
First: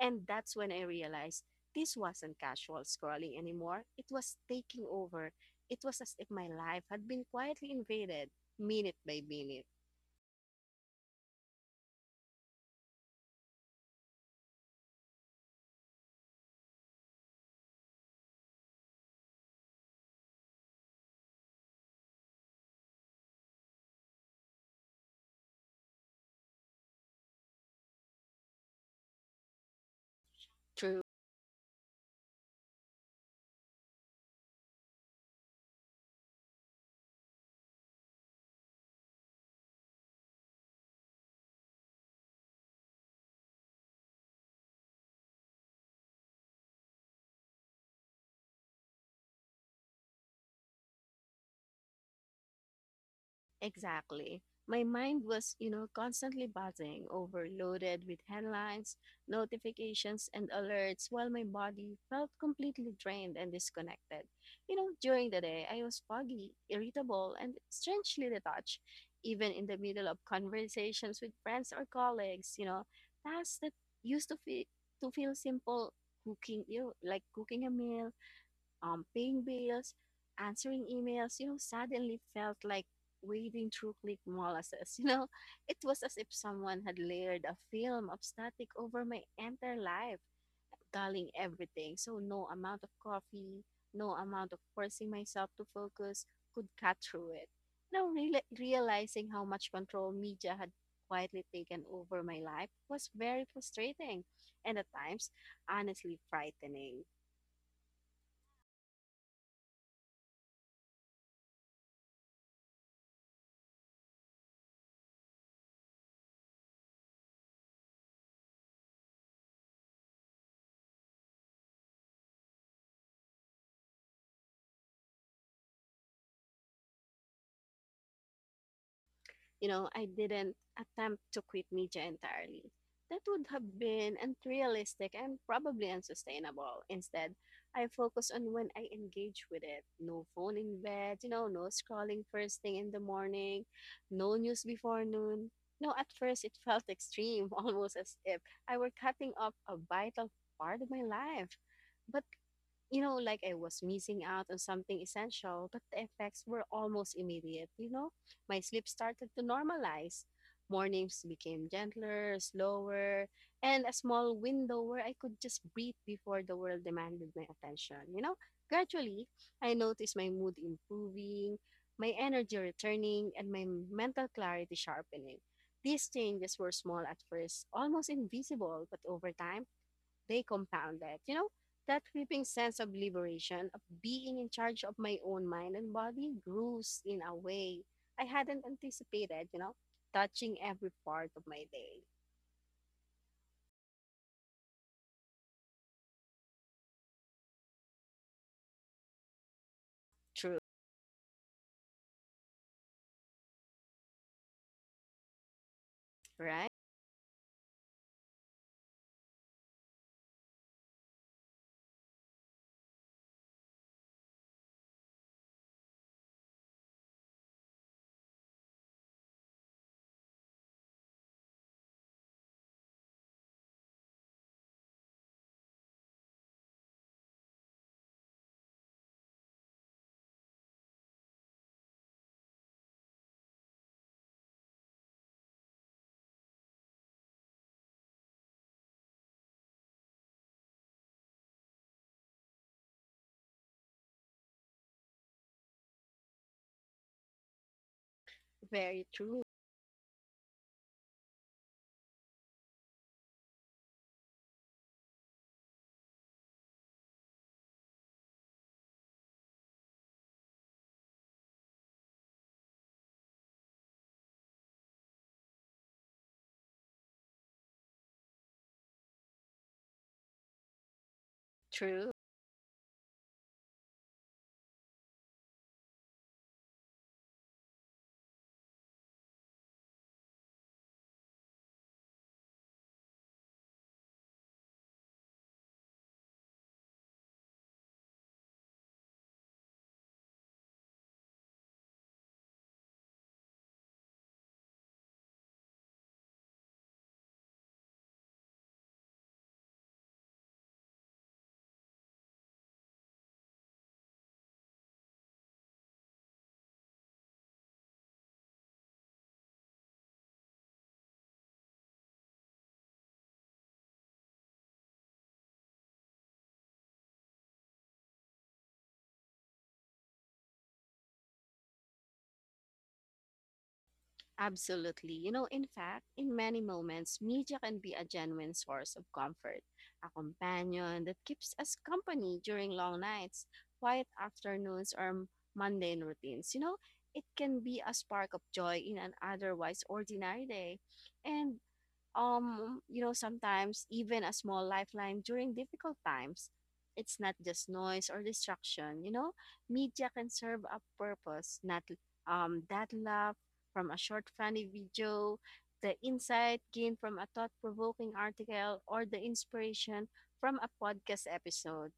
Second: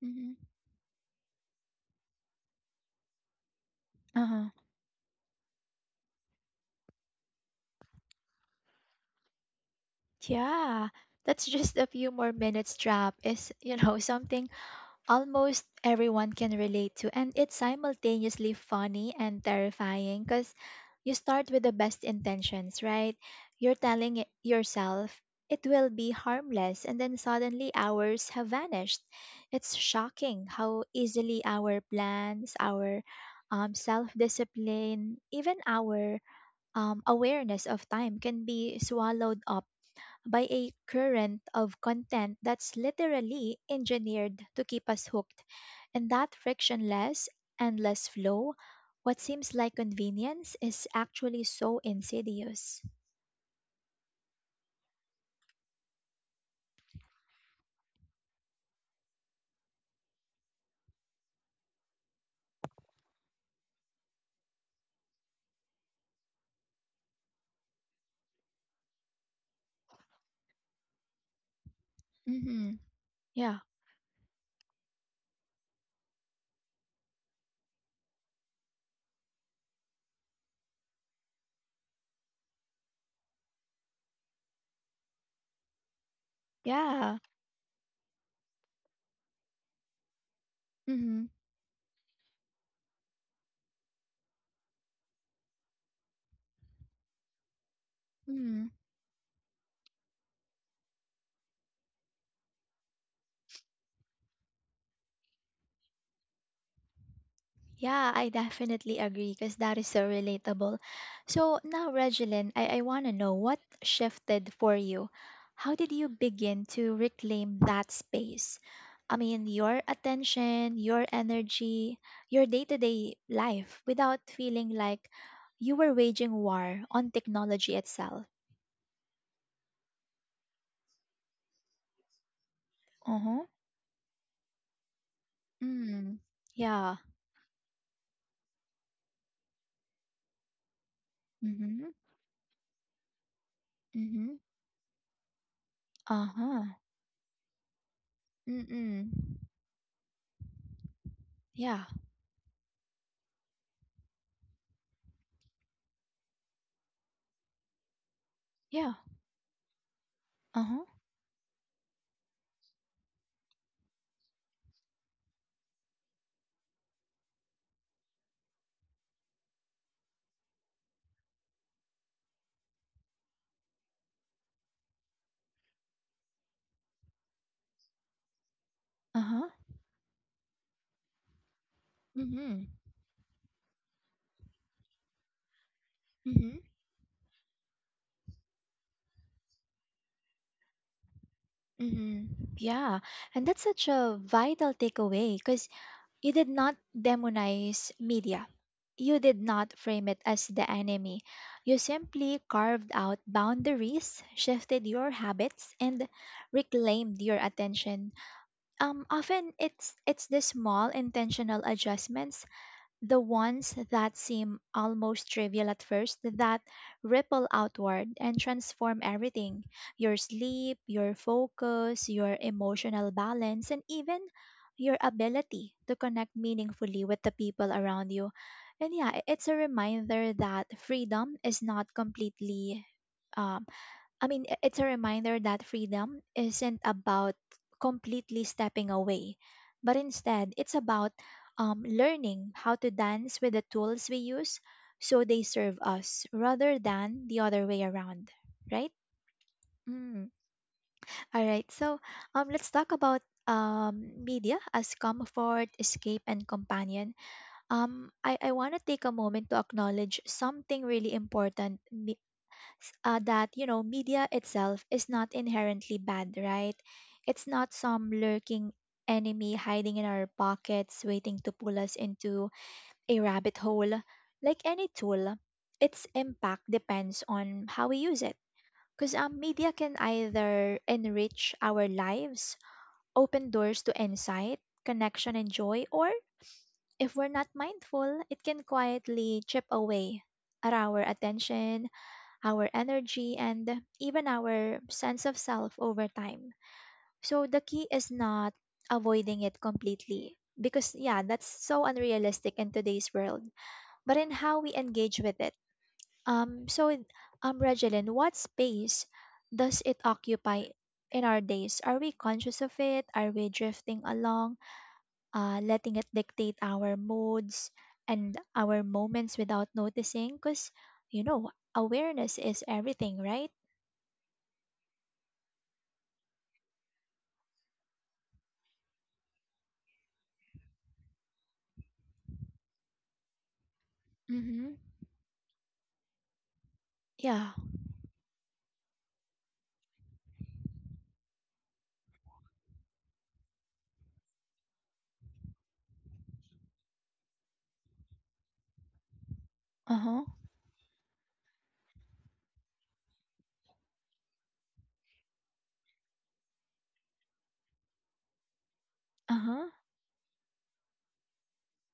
And that's when I realized this wasn't casual scrolling anymore. It was Uh-huh. taking over. It was as if my life had been quietly invaded minute by minute. Yeah. That's just a few more minutes drop is, something almost everyone can relate to. And it's simultaneously funny and terrifying because you start with the best intentions, right? You're telling yourself it will be harmless, and then suddenly hours have vanished. It's shocking how True. easily our plans, our self discipline, even our awareness of time can be swallowed up by a current of content that's literally engineered to keep us hooked. In that frictionless, endless flow, what seems like convenience is actually so insidious. Exactly. My mind was, you know, constantly buzzing, overloaded with headlines, notifications, and alerts, while my body felt completely drained and disconnected. You know, during the day, I was foggy, irritable, and strangely detached, even in the middle of conversations with friends or colleagues, you Mm-hmm. know, tasks Yeah. that used to feel simple, cooking, you know, like cooking a meal, paying bills, answering emails, you know, suddenly felt like wading through click molasses. You know, it was as if someone had Yeah. layered a film of static over my entire life, Mm-hmm. dulling everything. So no amount of coffee, no amount of forcing myself to focus could cut through it. Now reala Mm-hmm. realizing how much control media had quietly taken over my life was very frustrating and at times honestly frightening. Yeah, I definitely agree because that is so relatable. So now, Regeline, I want to know, what shifted for you? How did you begin to reclaim that space? I mean, your attention, your energy, your day to day life without feeling like you were waging war on technology itself. You know, I didn't attempt to quit media entirely. That Uh would huh. have been unrealistic and probably Mm. unsustainable. Yeah. Instead, I focus on when I engage with it. No phone in bed, you know, Mm no hmm. scrolling first thing in the morning, Mm no hmm. news before noon. No, at Uh first it huh. felt extreme, almost as if Mm I were mm. cutting off a vital part of my life. Yeah. But you know, like I was missing out on something essential, but the effects were almost immediate. You know, my sleep Yeah. started to normalize. Uh huh. Mornings became gentler, slower, and a small window where I could just breathe before the world demanded my attention. You know, gradually, I noticed my mood improving, my energy returning, and my mental clarity sharpening. These changes were small at first, almost invisible, but Uh over huh. time, they compound it. You know, that creeping Mm sense of liberation, of being in charge of my own mind and body, hmm. grows in a way I hadn't anticipated, you know, touching every part of my day. Hmm. Yeah, and that's such a vital takeaway because you did not demonize media. You did not frame it as True, the enemy. You simply carved out boundaries, shifted your habits, and right? reclaimed your attention. Often it's the small intentional adjustments, the ones that seem almost trivial at first, that ripple outward and transform everything: your sleep, your focus, your emotional balance, and even your ability to connect meaningfully with the people around you. And yeah, it's a reminder that freedom is not completely um, I mean, I- it's a reminder that freedom isn't about completely stepping away, but instead, it's about learning how to dance with the tools we use so they serve us rather than the other way around, right? Very true. Mm. All right, so let's talk about media as comfort, escape, and companion. I want to take a moment to acknowledge something really important, that, you know, media itself is not inherently bad, right? It's not some lurking enemy hiding in our pockets waiting to pull us True. into a rabbit hole. Like any tool, its impact depends on how we use it. Because media can either enrich our lives, open doors to insight, connection, and joy, or if we're not mindful, it can quietly chip away at our attention, our energy, and even our sense of self over time. So the key is not avoiding it completely because, yeah, that's so unrealistic in today's world, but in how we engage with it. So, Regeline, what space does it occupy in our days? Are we conscious of it? Are we drifting along, letting it dictate our moods and our moments without noticing? Because, you know, awareness is everything, right? Absolutely. You know, in fact, in many moments, media can be a genuine source of comfort, a companion that keeps us company during long nights, quiet Mhm. afternoons, or mundane routines. You know, it Yeah. can be a spark of joy in an otherwise ordinary day. And you know, sometimes even a small lifeline during difficult times. It's not just noise or distraction, you know, media Uh-huh. can serve a purpose. Not um that laugh from a short funny video, the insight gained from a thought-provoking article, or the Uh-huh. inspiration from a podcast episode,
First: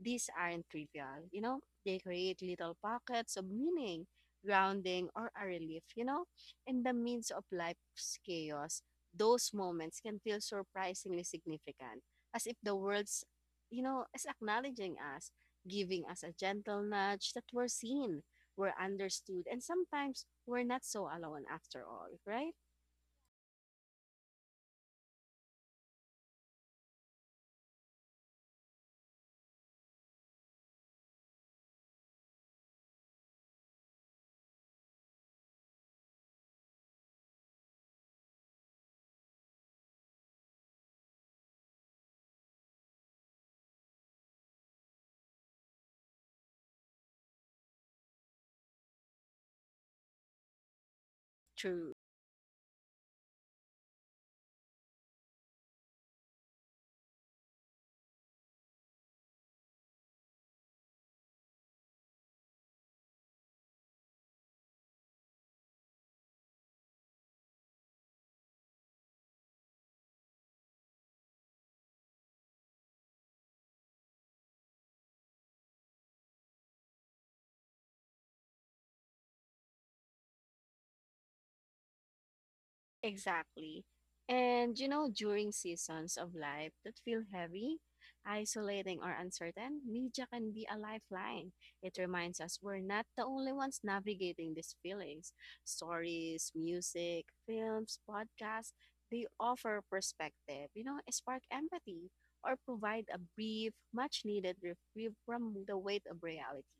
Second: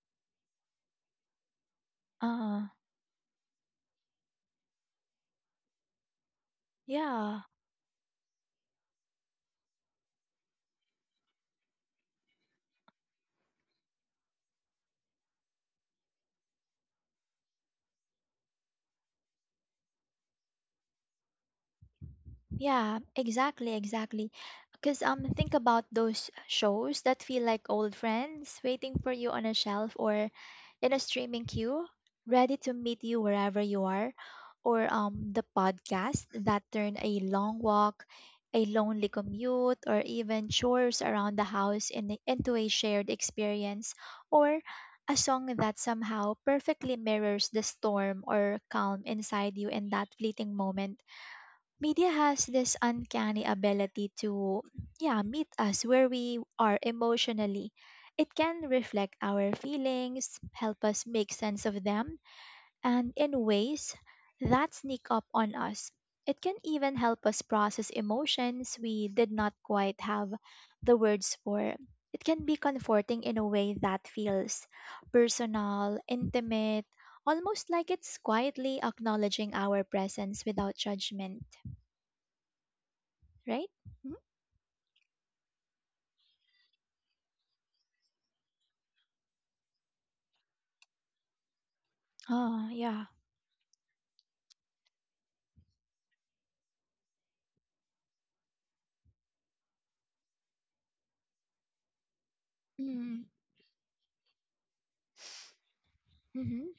these aren't trivial, you know, they create Uh. little pockets of meaning, grounding, or a relief, you know, in the midst Yeah. of life's chaos. Those moments can feel surprisingly significant, as if the world's, you know, is acknowledging us, giving us a gentle nudge that we're seen, we're understood, and sometimes we're not so alone after all, right? Yeah, exactly, exactly. Because think about those shows that feel like old friends waiting for you on a shelf or in a streaming queue, ready to meet you wherever you are, or the podcast that turn a long walk, a lonely commute, or even chores around the house into a shared experience, or a song that somehow perfectly mirrors the storm or calm inside you in that fleeting moment. True. Media has this uncanny ability to, yeah, meet us where we are emotionally. It can reflect our feelings, help us make sense of them, and in ways that sneak up on us. It can even help us process emotions we did not quite have the words for. It can be comforting in a way that feels personal, intimate, almost like it's quietly acknowledging our presence without judgment, right? Exactly. Mhm. And you know, during seasons of life that feel heavy, isolating, or uncertain, media can be a lifeline. It reminds us Ah, we're not yeah. the only ones navigating these feelings. Stories, music, films, podcasts, they offer perspective, you know, spark empathy, or provide a Mm-hmm. brief, much needed reprieve from the weight of reality. Mm-hmm.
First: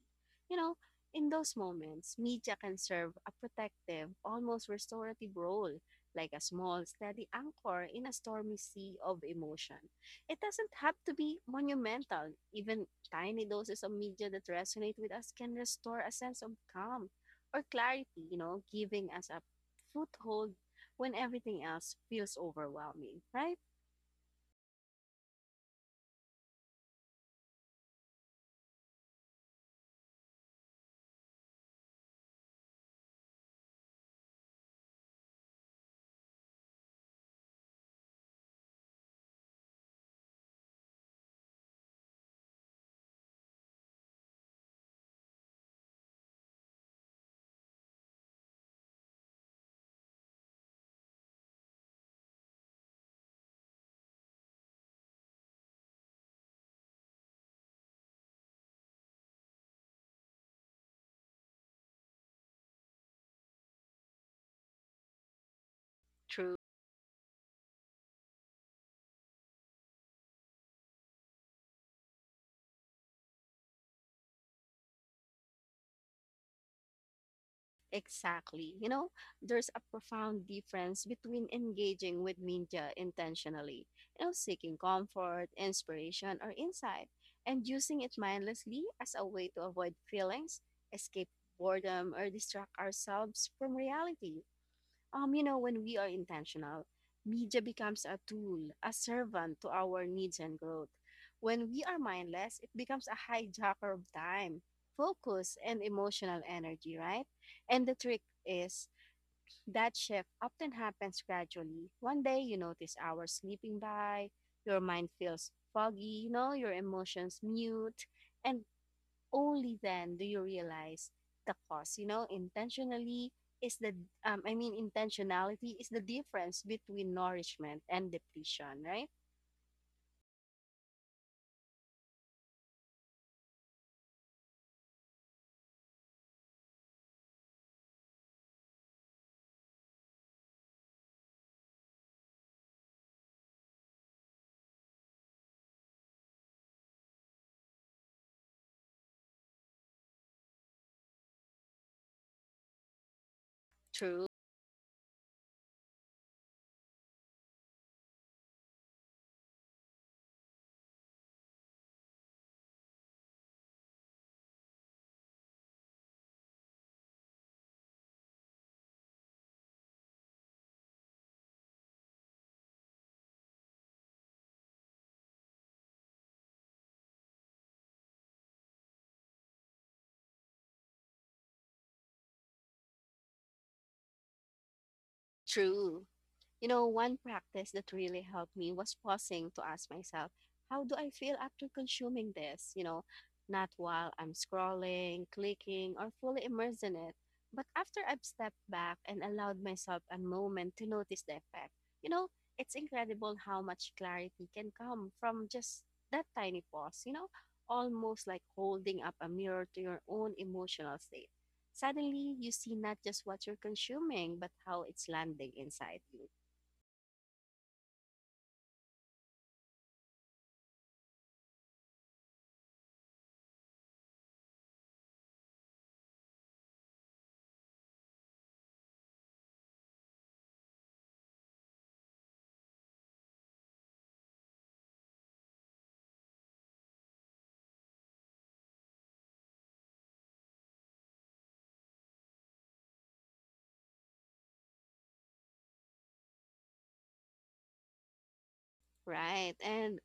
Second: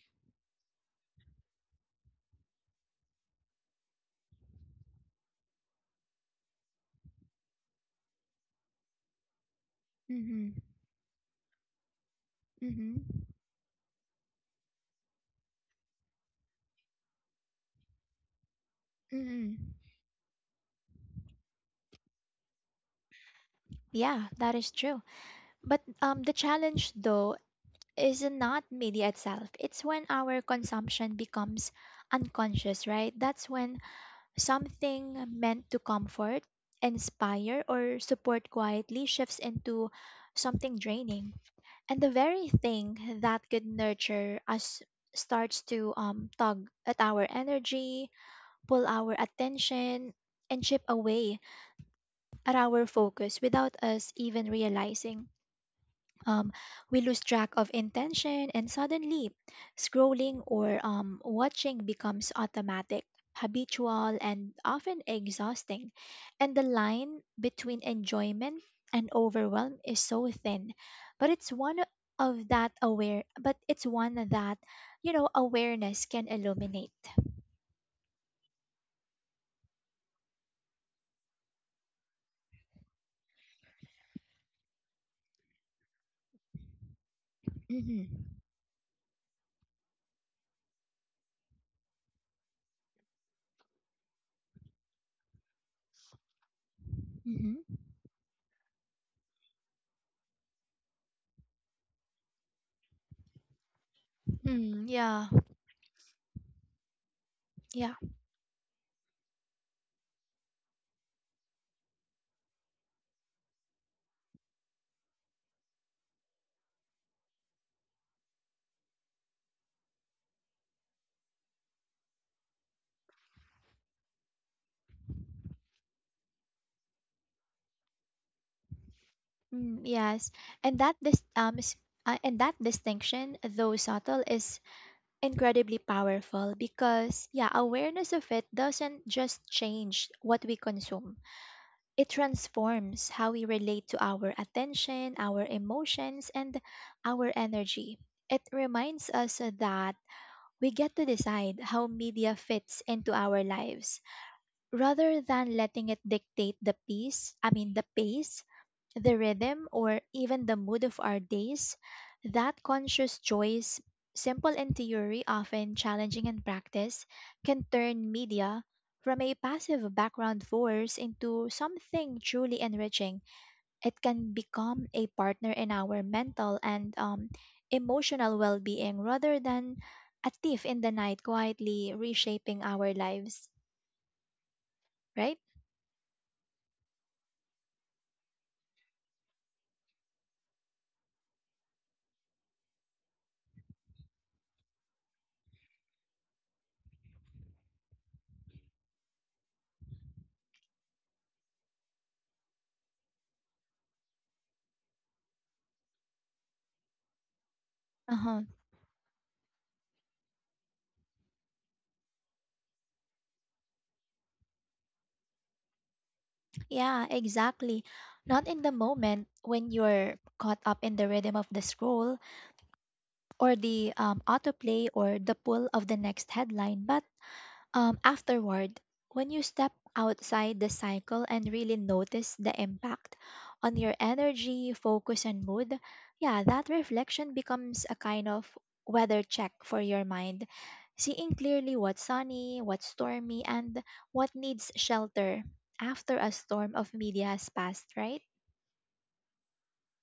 You know, in those moments, media can serve a protective, almost restorative role, like a small, steady anchor in a stormy sea of emotion. It Mm-hmm. doesn't have to be monumental. Even Mm-hmm. tiny doses of media that resonate with us can restore a sense of calm or clarity, you know, giving us a Mm-hmm. foothold when everything else feels overwhelming, right? Yeah, that is true. But the challenge though is not media itself. It's when our consumption becomes unconscious, right? That's when something meant to comfort, inspire, or support quietly shifts into something draining. And the very thing that could nurture us starts to tug at our energy, pull our attention, and chip away at our focus without us even realizing. Um, we lose track of intention and suddenly scrolling or watching becomes automatic, habitual, and often exhausting. And True. the line between enjoyment and overwhelm is so thin. But it's one but it's one that, you know, awareness can illuminate. Exactly. You know, there's a profound difference between engaging with media intentionally, you know, seeking comfort, inspiration, or insight, and using Mm-hmm. it mindlessly as a way to avoid feelings, escape boredom, or distract ourselves from reality. You know, when we are intentional, media Mm-hmm. becomes a tool, a servant to our needs and growth. When we are mindless, it becomes a hijacker of time, Mm, yeah. focus, and emotional energy, right? And Yeah. the trick is that shift often happens gradually. One day you notice hours slipping by, your mind feels foggy, you know, your emotions mute, and only then do you realize the cause. You know, intentionally is the I mean intentionality is the difference between nourishment and depletion, right? Mm, yes. And that this um is, and that distinction, though subtle, is incredibly powerful because, yeah, awareness of it doesn't just change what we consume. It transforms how we relate to our attention, our emotions, and our energy. It reminds us that we get to decide how media fits into our lives True. rather than letting it dictate the pace, I mean the rhythm, or even the mood of our days. That conscious choice, simple in theory, often challenging in practice, can turn media from a passive background force into something truly enriching. It can become a partner in our mental and emotional well being rather than a thief in the night quietly reshaping our lives, right? True. You know, one practice that really helped me was pausing to ask myself, how do I feel after consuming this? You know, not while I'm scrolling, clicking, or fully immersed in it, but after I've stepped back and allowed myself a moment to notice the effect. You know, it's incredible how much clarity can come from just that tiny pause, you know, Uh almost huh. like holding up a mirror to your own emotional state. Suddenly, you see not just what you're consuming, but how it's landing inside you. Yeah, exactly. Not in the moment when you're caught up in the rhythm of the scroll or the autoplay or the pull of the next headline, but afterward, when you step outside the cycle and really notice the impact on your energy, focus, and mood. Yeah, that reflection becomes a kind of weather check for your mind, seeing clearly what's sunny, what's stormy, and what needs shelter after a storm of media has passed, right? Right. And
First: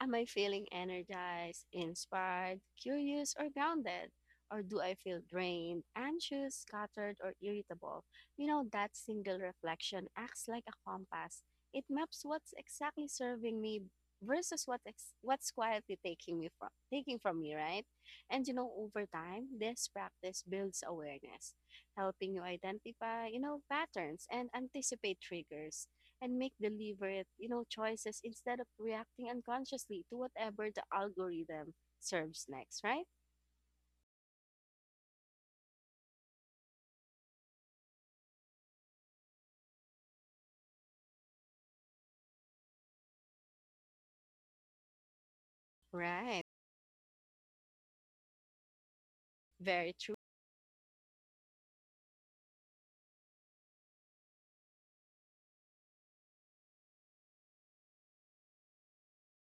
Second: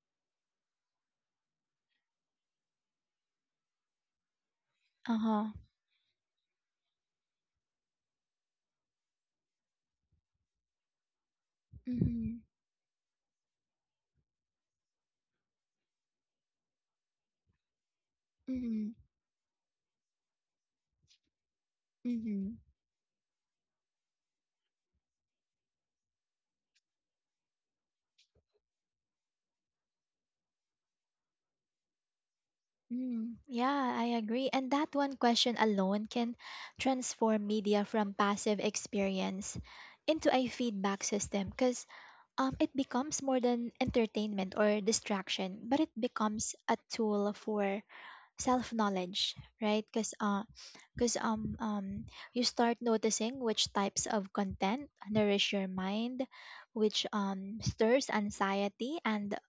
am I feeling energized, inspired, curious, or grounded? Or do I Uh feel huh. drained, anxious, scattered, or irritable? You know, that single reflection acts like a compass. It Mm maps hmm. what's exactly serving me versus what's quietly taking from me, right? And you Mm know, hmm. over time, this practice builds awareness, Mm helping you hmm. identify, you know, patterns and anticipate triggers, and make deliberate, you know, choices instead of reacting unconsciously to whatever the algorithm serves next, right? Mm, yeah, I agree. And that one question alone can transform media from passive experience into a feedback system because it becomes more than entertainment or distraction, but it Right. becomes a tool for self knowledge, right? Very true. Cause, um, um, you start noticing which types of content nourish your mind, which stirs anxiety, and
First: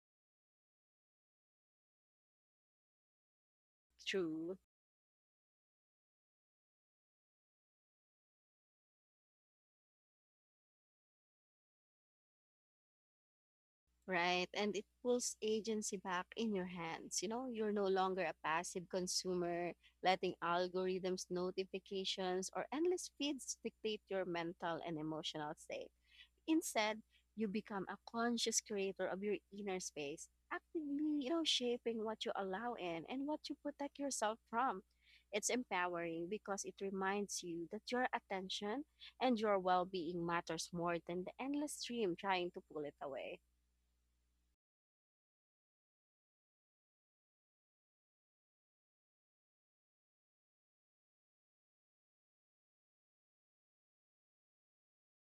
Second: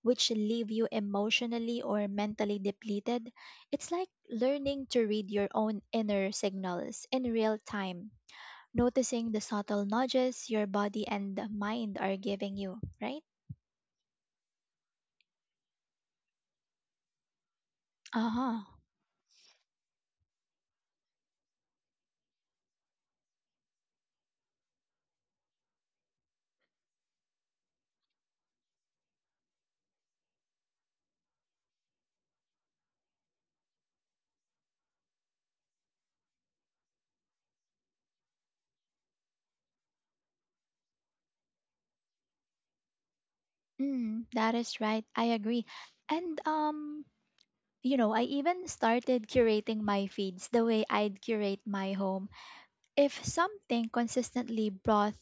which leave you emotionally or mentally depleted. It's like True. learning to read your own inner signals in real time, noticing the subtle nudges your body and mind are giving you, right? Right. And it pulls agency back in your hands. You know, you're no longer Uh a huh. passive consumer, letting algorithms, notifications, or endless feeds dictate your mental and emotional state. Instead, you become a conscious creator of your inner space, actively, you know, shaping what you allow in and what you protect yourself from. It's empowering because it reminds you that your attention and your well-being matters more than the endless stream trying to pull it away. Mm, that is right. I agree. And, you know, I even started curating my feeds the way I'd curate my home. If something consistently brought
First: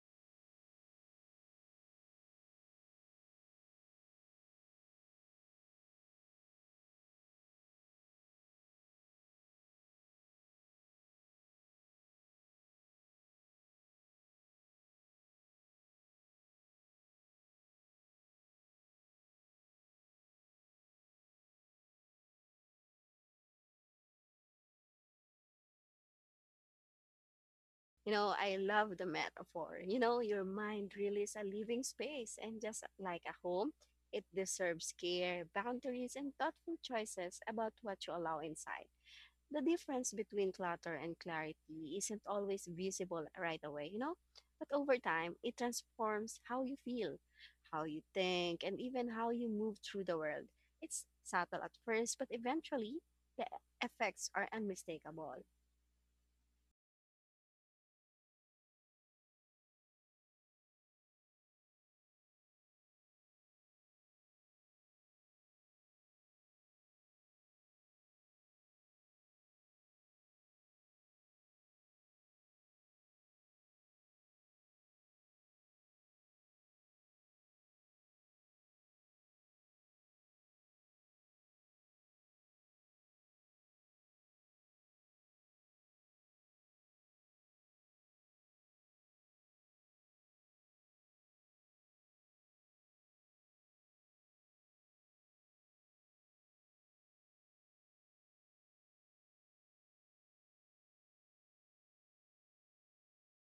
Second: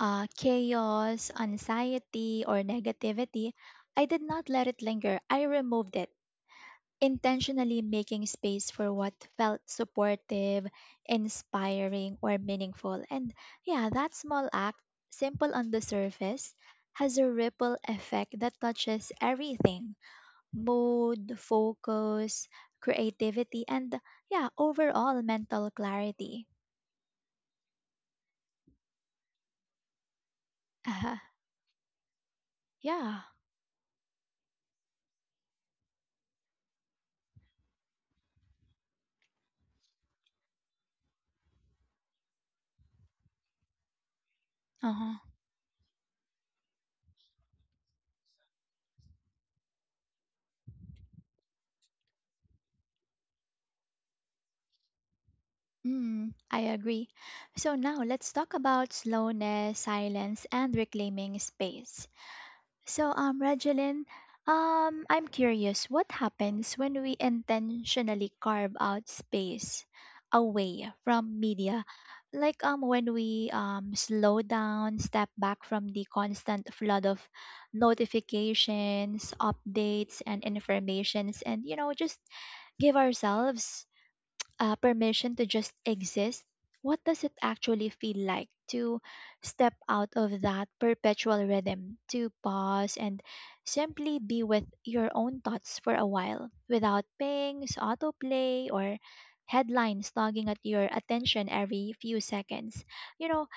chaos, anxiety, or negativity, I did not let it linger. I removed it, intentionally making space for what felt supportive, inspiring, or meaningful. And yeah, that small act, simple on the surface, has a ripple effect that touches everything: mood, focus, creativity, and yeah, overall mental clarity. You know, I love the metaphor. You know, your mind Uh, really is a living space, and just yeah. like a home, it deserves care, boundaries, and thoughtful choices about what you allow inside. The difference between clutter and clarity isn't always visible right away, you know? But over Uh-huh. time, it transforms how you feel, how you think, and even how you move through the world. It's subtle at first, but eventually, the effects are unmistakable, Mm, I agree. So now let's talk about slowness, silence, and reclaiming space. So, Regeline, I'm curious, what happens when we intentionally carve out space away from media? Like when we slow down, step back from the constant flood of notifications, updates, and informations, and, you know, just give ourselves permission to just exist. What does it actually feel like to step out of that perpetual rhythm, to pause and simply be with your own thoughts for a while without pings, autoplay, or headlines tugging at your attention every few seconds? You know,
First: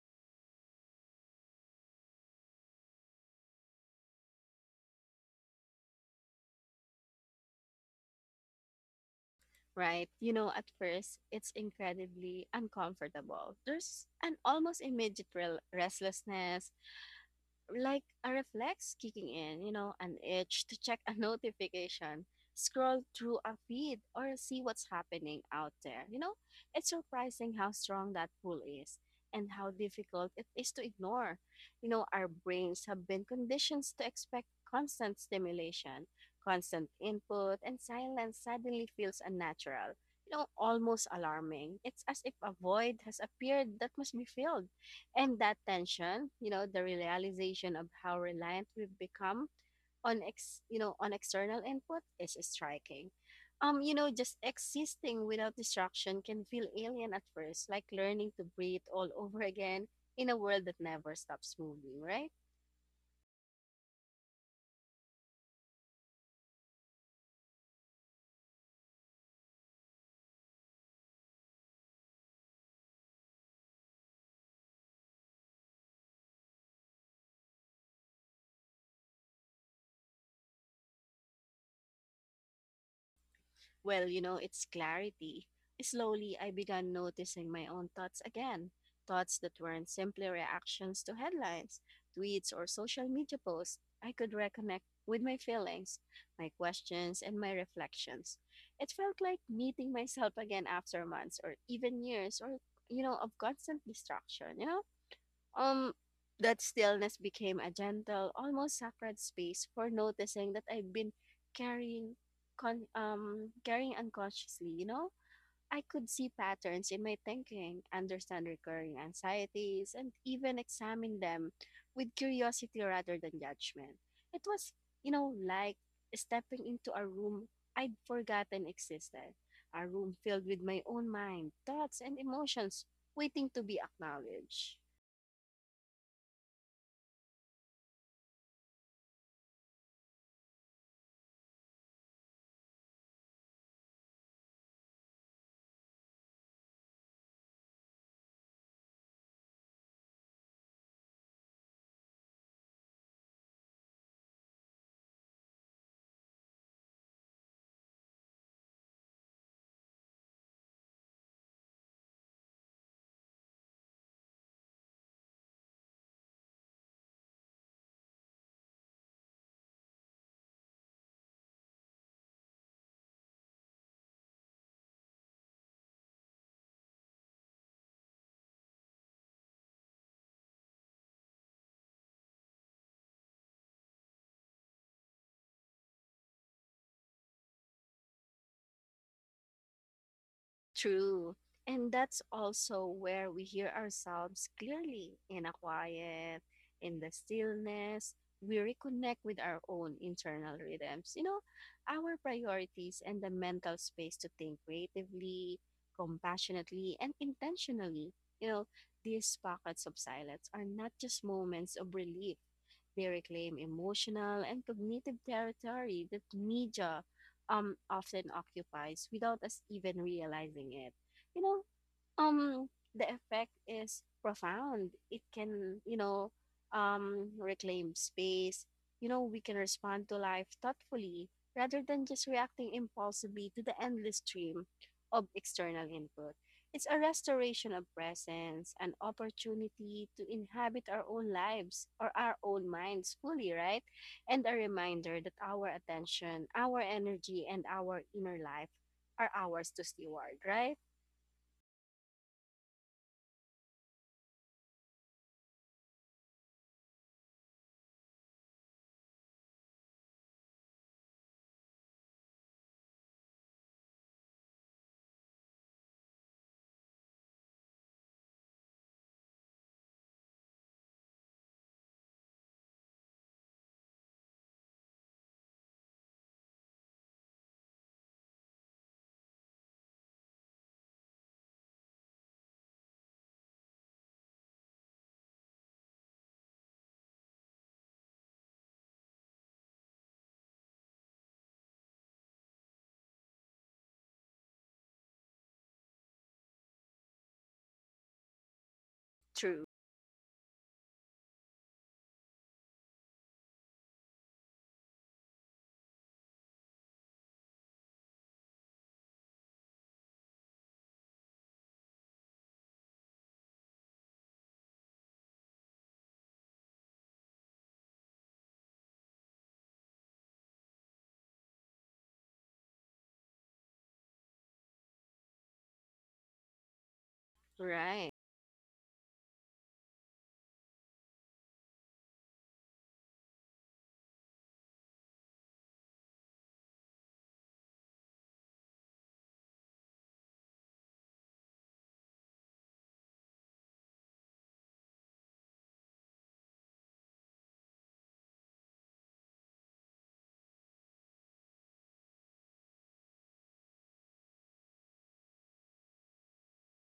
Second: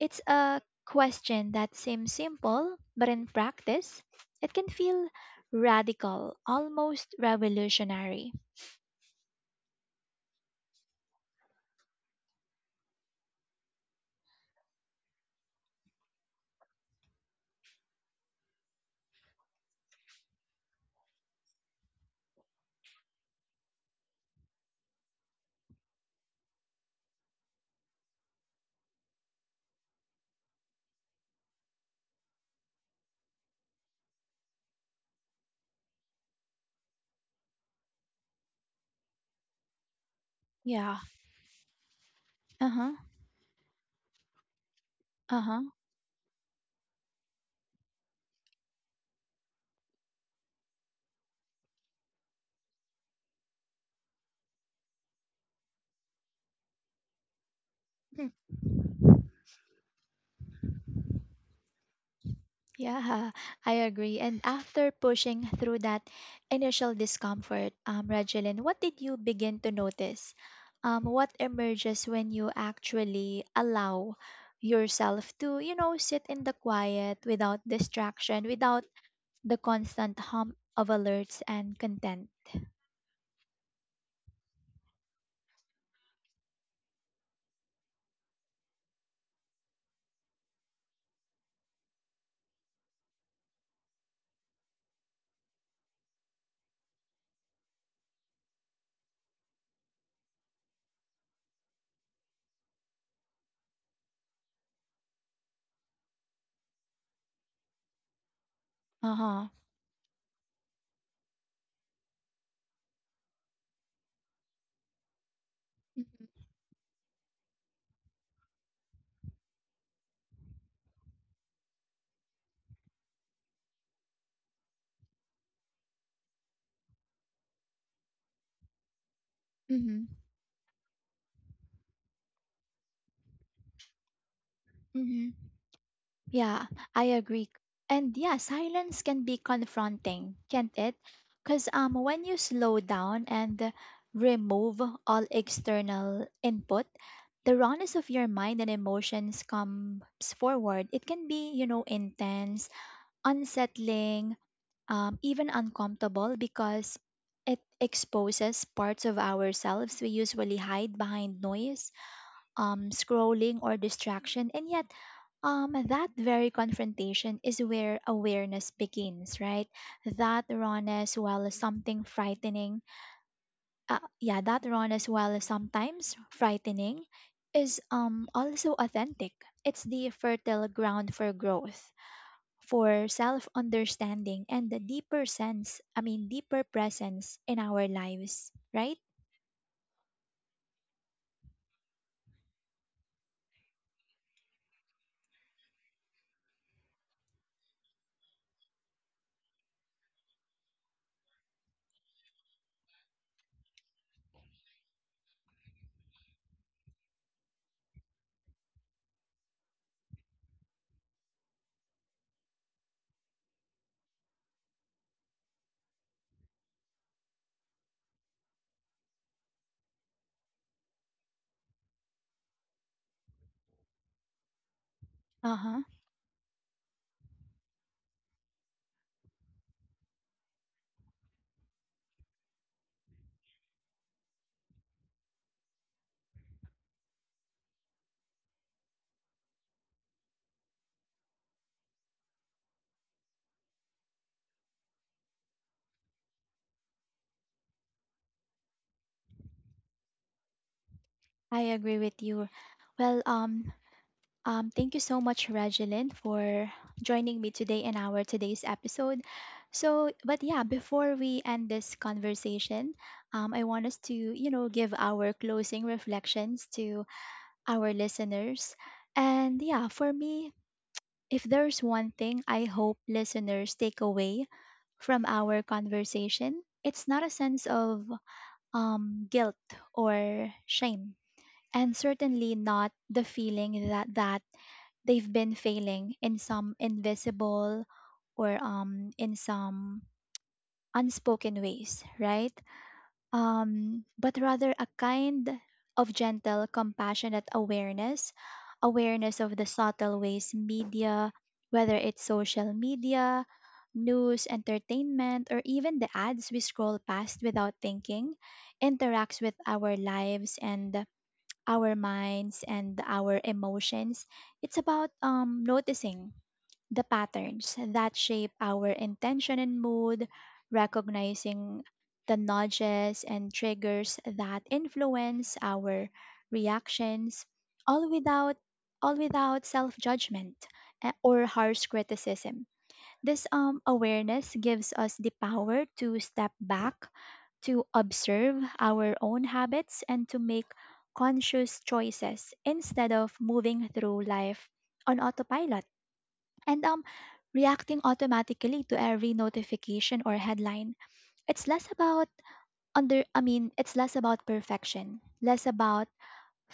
it's a question that seems simple, but in practice, it can feel radical, almost revolutionary. right? You know, at first, it's incredibly uncomfortable. There's an almost immediate restlessness, like a reflex kicking in, you know, an itch to check a notification, scroll through a feed, or see what's happening out there. You know, it's surprising how strong that pull is and how difficult it is to ignore. You know, our brains have been conditioned to expect constant stimulation, constant input, and silence suddenly feels unnatural. You know, Yeah. almost alarming. It's as if a Uh huh. void has appeared that must be filled, Uh and that huh. tension, you know, the realization of how reliant we've become on on external input is striking. Just existing without distraction can feel alien at first, like learning to breathe all over again in a world that never stops moving, right? Yeah, I agree. And after pushing through that initial discomfort, Regeline, what did you begin to notice? What emerges when you actually allow yourself to, you know, sit in the quiet without distraction, without the constant hum of alerts and content? Well, you know, it's clarity. Slowly, I began noticing my own thoughts again. Thoughts that weren't simply reactions to headlines, tweets, or social media posts. I could reconnect with my feelings, my questions, and my reflections. It felt like meeting myself again after months or even years or, you know, of constant distraction, you know? Um, that stillness became a gentle, almost sacred Uh huh. space for noticing that I've been carrying, carrying unconsciously. You know, I could see patterns in my thinking, understand recurring anxieties, and even examine them with curiosity rather than judgment. It was, you know, like stepping into a room I'd forgotten existed, a Mm-hmm. room filled with my own mind, thoughts, and emotions waiting to be acknowledged. Mm-hmm. Yeah, I agree. And yeah, silence can be confronting, can't it? Because when you slow down and remove all external input, the rawness of your mind and emotions comes forward. It can be, you know, intense, unsettling, even uncomfortable because it exposes parts of ourselves we usually hide behind noise, scrolling, or distraction. And yet, that very confrontation is where awareness begins, right? That rawness, while something frightening, Yeah, that rawness, while sometimes frightening, is also authentic. It's the fertile ground for growth, for self understanding, and the deeper sense, deeper presence in our lives, right? True. And that's also where we hear ourselves clearly in a quiet, in the stillness. We reconnect with our own internal rhythms, you know, our priorities and the mental space to think creatively, compassionately, and intentionally. You know, these pockets of silence are not just moments of relief. They reclaim emotional and cognitive territory that media often occupies without us even realizing it. You know, Um, the effect is profound. It Uh can, huh. you know, reclaim space. You know, we can respond to life thoughtfully rather than just reacting impulsively to the endless stream of external input. It's a restoration of presence, an opportunity to inhabit our own lives or our own minds fully, right? And a reminder that our attention, our energy, and our inner life are ours to steward, right? I agree with you. Well, thank you so much, Regeline, for joining me today in our today's episode. So, but yeah, before we end this conversation, I want us to, you know, give our closing reflections to our listeners. And yeah, for me, if there's one thing I hope listeners take away from our conversation, it's not a sense of guilt or shame, and certainly not the feeling that they've been failing in some invisible or in some unspoken ways, right? But rather a kind of gentle, compassionate awareness, awareness True. of the subtle ways media, whether it's social media, news, entertainment, or even the ads we scroll past without thinking, interacts with our lives and our minds and our emotions. It's about noticing the patterns that shape our intention and mood, recognizing the nudges and triggers that influence our reactions, Right. all without all without self-judgment or harsh criticism. This awareness gives us the power to step back, to observe our own habits, and to make conscious choices instead of moving through life on autopilot and reacting automatically to every notification or headline. It's less about it's less about perfection, less about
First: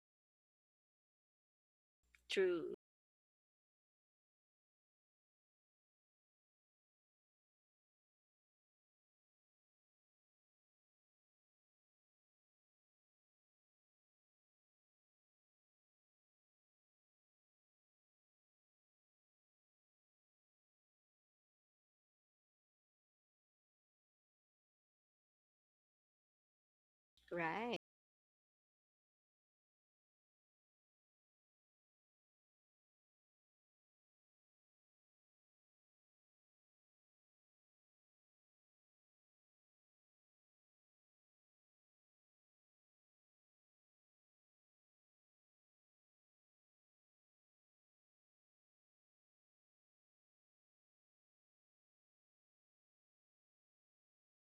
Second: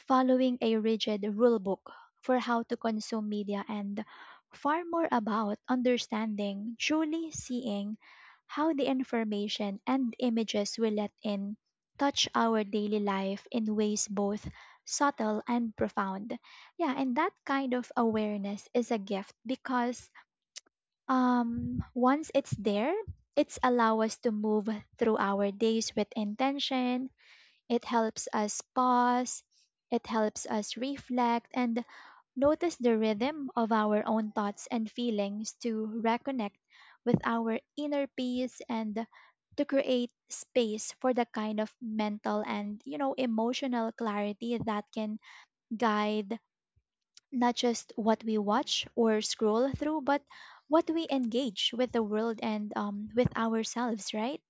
following a rigid rule book for how to True. consume media, and far more about understanding, truly seeing how the information and images we let in touch our daily life in ways both subtle and profound. Yeah, and that kind of awareness is a gift because once it's there, it's allow us to move through our days with intention. Right. It helps us pause. It helps us reflect and notice the rhythm of our own thoughts and feelings, to reconnect with our inner peace and to create space for the kind of mental and, you know, emotional clarity that can guide not just what we watch or scroll through, but what we engage with the world and, with ourselves, right?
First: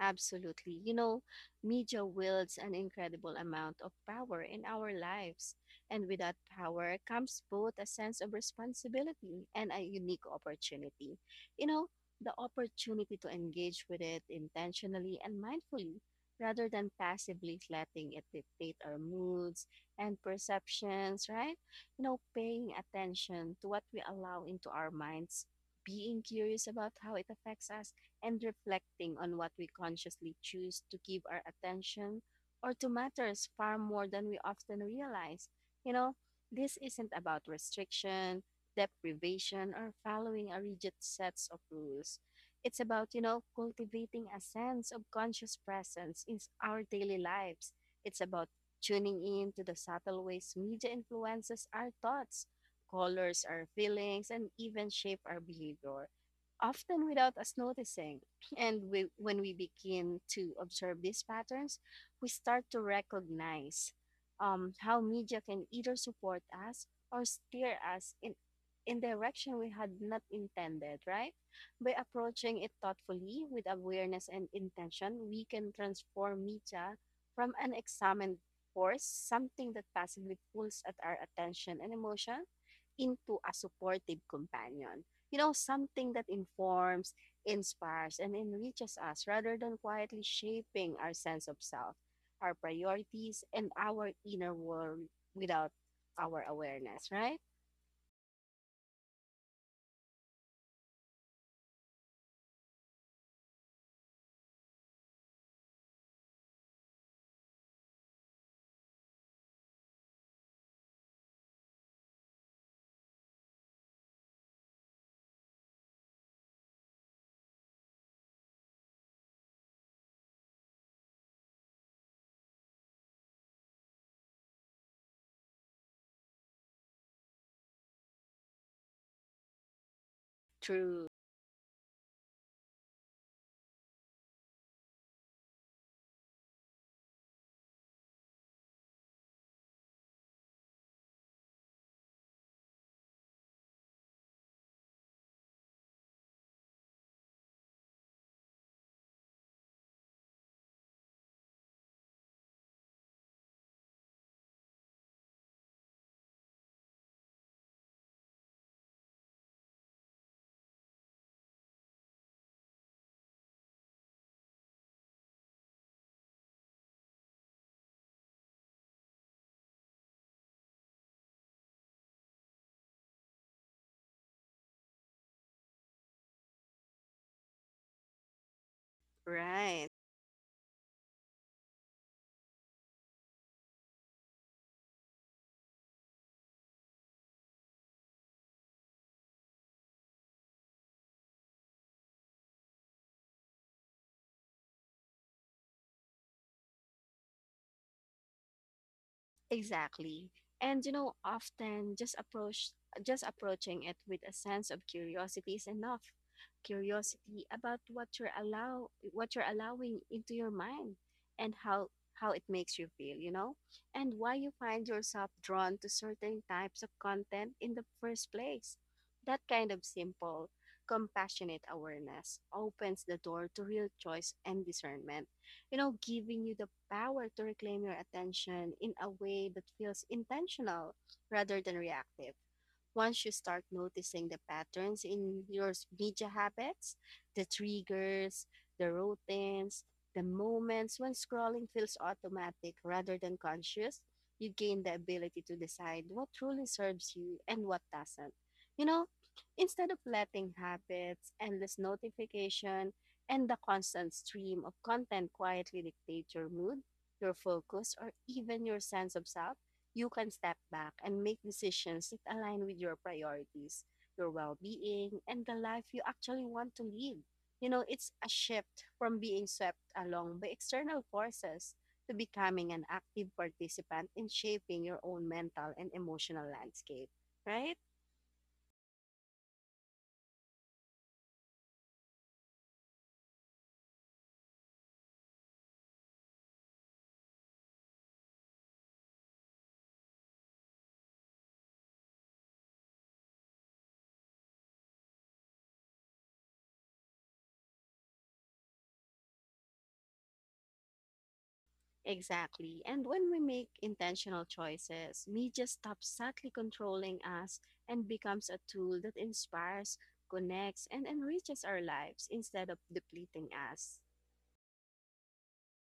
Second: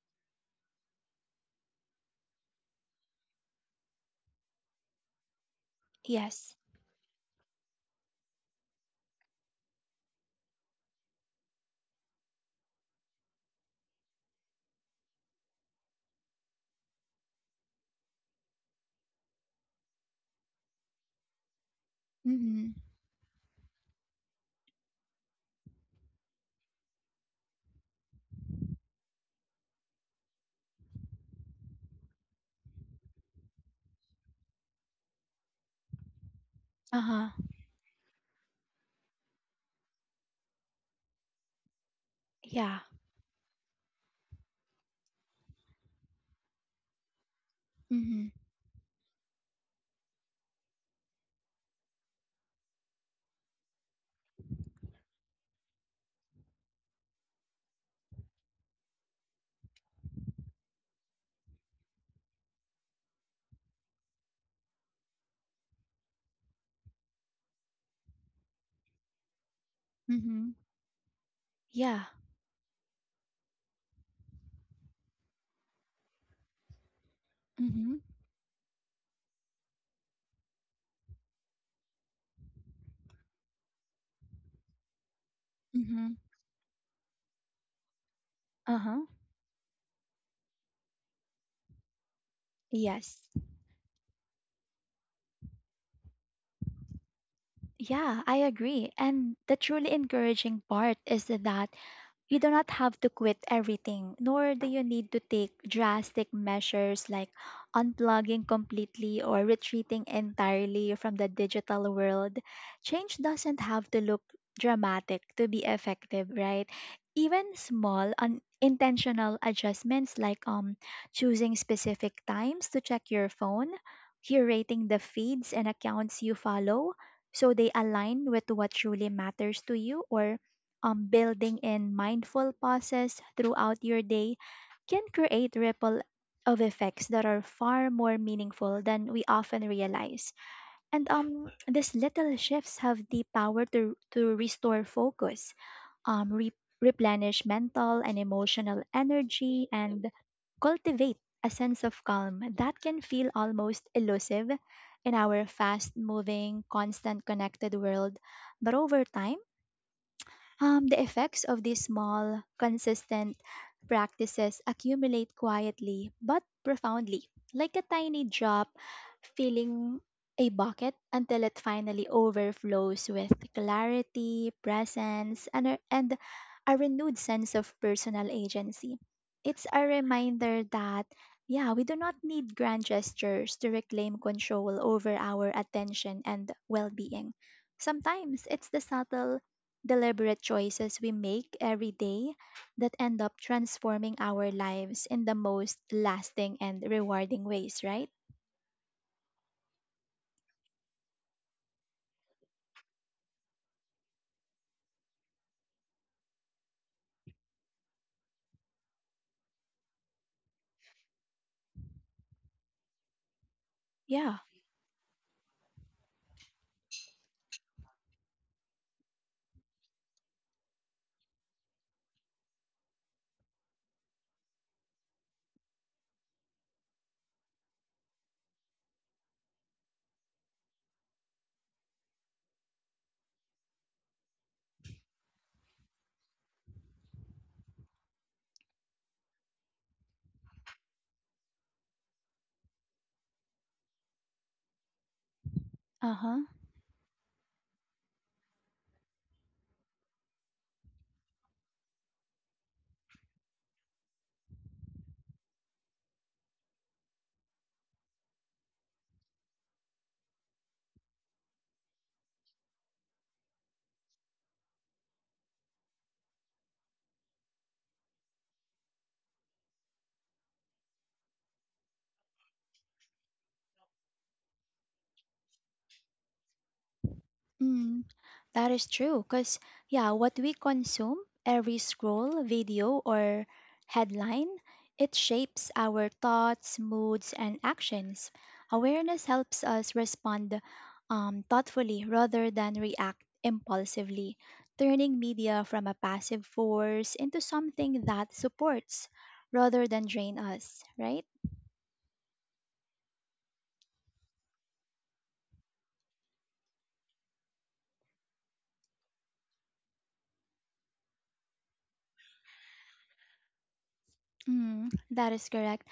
Absolutely. You know, media wields an incredible amount of power in our lives, and with that Yes. power comes both a sense of responsibility and a unique opportunity. You know, the opportunity to engage with it intentionally and mindfully rather than passively letting it dictate our moods and perceptions, right? You know, Mm-hmm. paying attention to what we allow into our minds, being curious about how it affects us and reflecting on what we consciously choose to give our attention or to matters far more than we often realize. You know, this isn't Uh-huh. about restriction, deprivation, or following a rigid sets of rules. It's Yeah. about, you know, cultivating a sense of conscious presence in our daily lives. It's Mm-hmm. about tuning in to the subtle ways media influences our thoughts, colors our feelings, and even shape our behavior often without us noticing. And when we begin to observe these patterns, we start to recognize how media can either support us or steer us in direction we had not Mm-hmm. intended, right? By Yeah. approaching it thoughtfully with awareness and intention, we can transform media from an Mm-hmm. examined force, something that passively pulls at our attention and emotion, into a supportive companion, you know, Mm-hmm. something that informs, inspires, and enriches Uh-huh. us rather than quietly shaping our sense of self, our Yes. priorities, and our inner world without our awareness, right? Yeah, I agree. And the truly encouraging part is that you do not have to quit everything, nor do you need to take drastic measures like unplugging completely or retreating entirely from the digital world. Change doesn't have to look dramatic to be effective, right? Even small unintentional adjustments, like choosing specific times to check your phone, curating the feeds and accounts you follow so they align with what truly matters to you, or True. building in mindful pauses throughout your day, can create ripple of effects that are far more meaningful than we often realize. And these little shifts have the power to restore focus, um, re- replenish mental and emotional energy, and cultivate a sense of calm that can feel almost elusive in our fast moving, constant connected world. But over time, the effects of these small, consistent practices accumulate quietly but profoundly, like a tiny drop filling a bucket until it finally overflows with clarity, presence, and a renewed sense of personal agency. It's a Right. reminder that, yeah, we do not need grand gestures to reclaim control over our attention and well being. Sometimes it's the subtle, deliberate choices we make every day that end up transforming our lives in the most lasting and rewarding ways, right? Exactly. And you know, often just approach just approaching it with a sense of curiosity is enough. Curiosity about what you're allowing into your mind and how it makes you feel, you know? And why Yeah. you find yourself drawn to certain types of content in the first place. That kind of simple, compassionate awareness opens the door to real choice and discernment, you know, giving you the power to reclaim your attention in a way that feels intentional rather than reactive. Once you start noticing the patterns in your media habits, the triggers, the routines, the moments when scrolling feels automatic rather than conscious, you gain the ability to decide Uh what huh. truly serves you and what doesn't. You know, instead of letting habits, endless notification, and the constant stream of content quietly dictate your mood, your focus, or even your sense of self, you can step back and make decisions that align with your priorities, your well being, and the life you actually want to lead. You know, it's a shift from being swept along by external forces to becoming an active participant in shaping your own mental and emotional landscape, right? That is true. Because, yeah, what we consume, every scroll, video, or headline, it shapes our thoughts, moods, and actions. Awareness helps us respond thoughtfully rather than react impulsively, turning media from a passive force into something that supports rather than drain us, right? Exactly. And when we make intentional choices, media stops subtly controlling us and becomes a tool that inspires, connects, and enriches our lives instead of depleting us. Mm, that is correct.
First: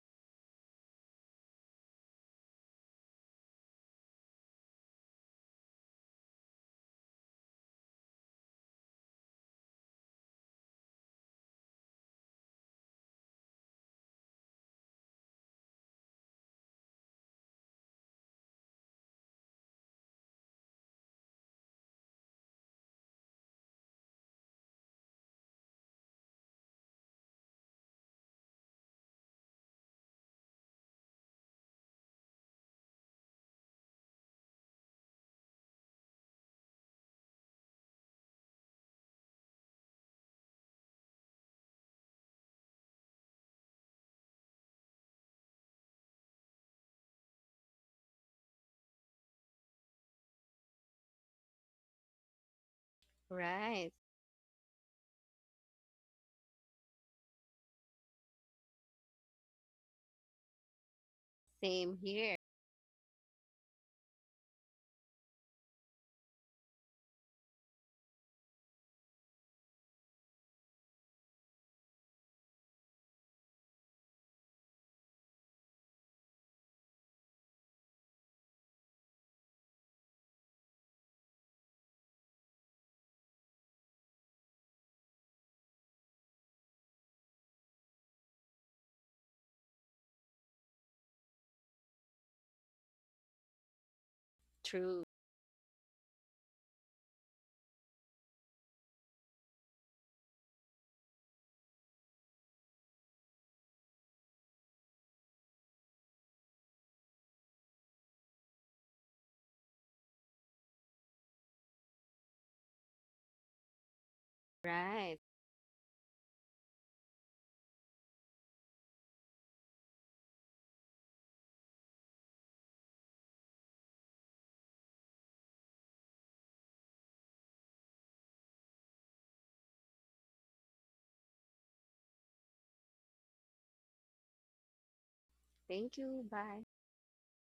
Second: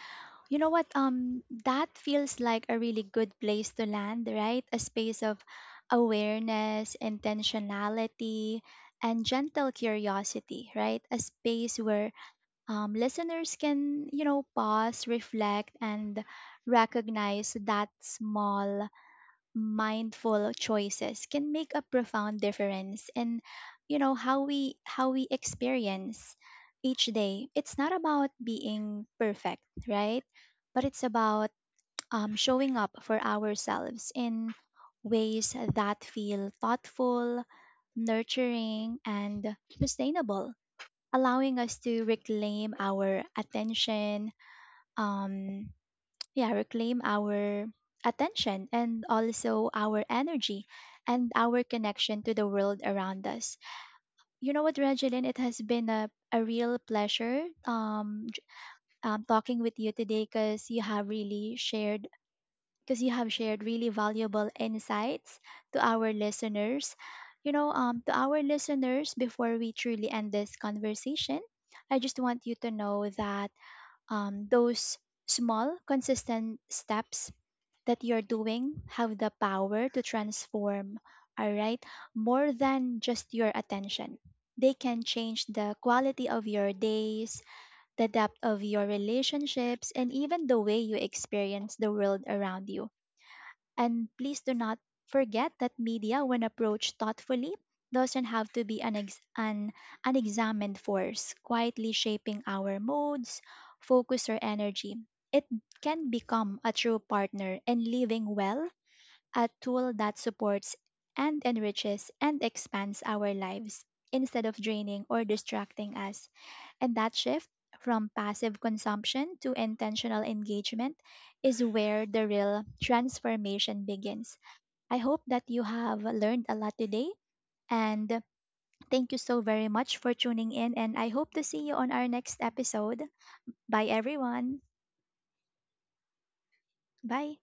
You know what, that feels like a really good place to land, right? A space of awareness, intentionality, and gentle curiosity, right? A space where, listeners can, you know, pause, reflect, and recognize that small mindful choices can make a profound difference in, you know, how we experience each day. It's not about being perfect, right? But it's about showing up for ourselves in ways that feel thoughtful, nurturing, and sustainable, allowing us to reclaim our attention, um, yeah, reclaim our attention and also our energy and our connection to the world around us. Right. You know what, Regeline, it has been a real pleasure talking with you today because you have really Same shared here. because you have shared really valuable insights to our listeners. You know, to our listeners, before we truly end this conversation, I just want you to know that those small, consistent steps that you're doing have the power to transform, all right, more than just your attention. They can change the quality of your days, the depth of your relationships, and even the way you experience the world around you. And please do not True. forget that media, when approached thoughtfully, doesn't have to be an unexamined force, quietly shaping our moods, focus, or energy. It can become a true partner in living well, a tool that supports and enriches and expands our lives instead of draining Right. or distracting us. And that shift from passive consumption to intentional engagement is where the real transformation begins. I hope that you have learned a lot today, and thank you so very much for tuning in, and I hope to see you on our next episode. Bye, everyone. Thank you. Bye. Bye.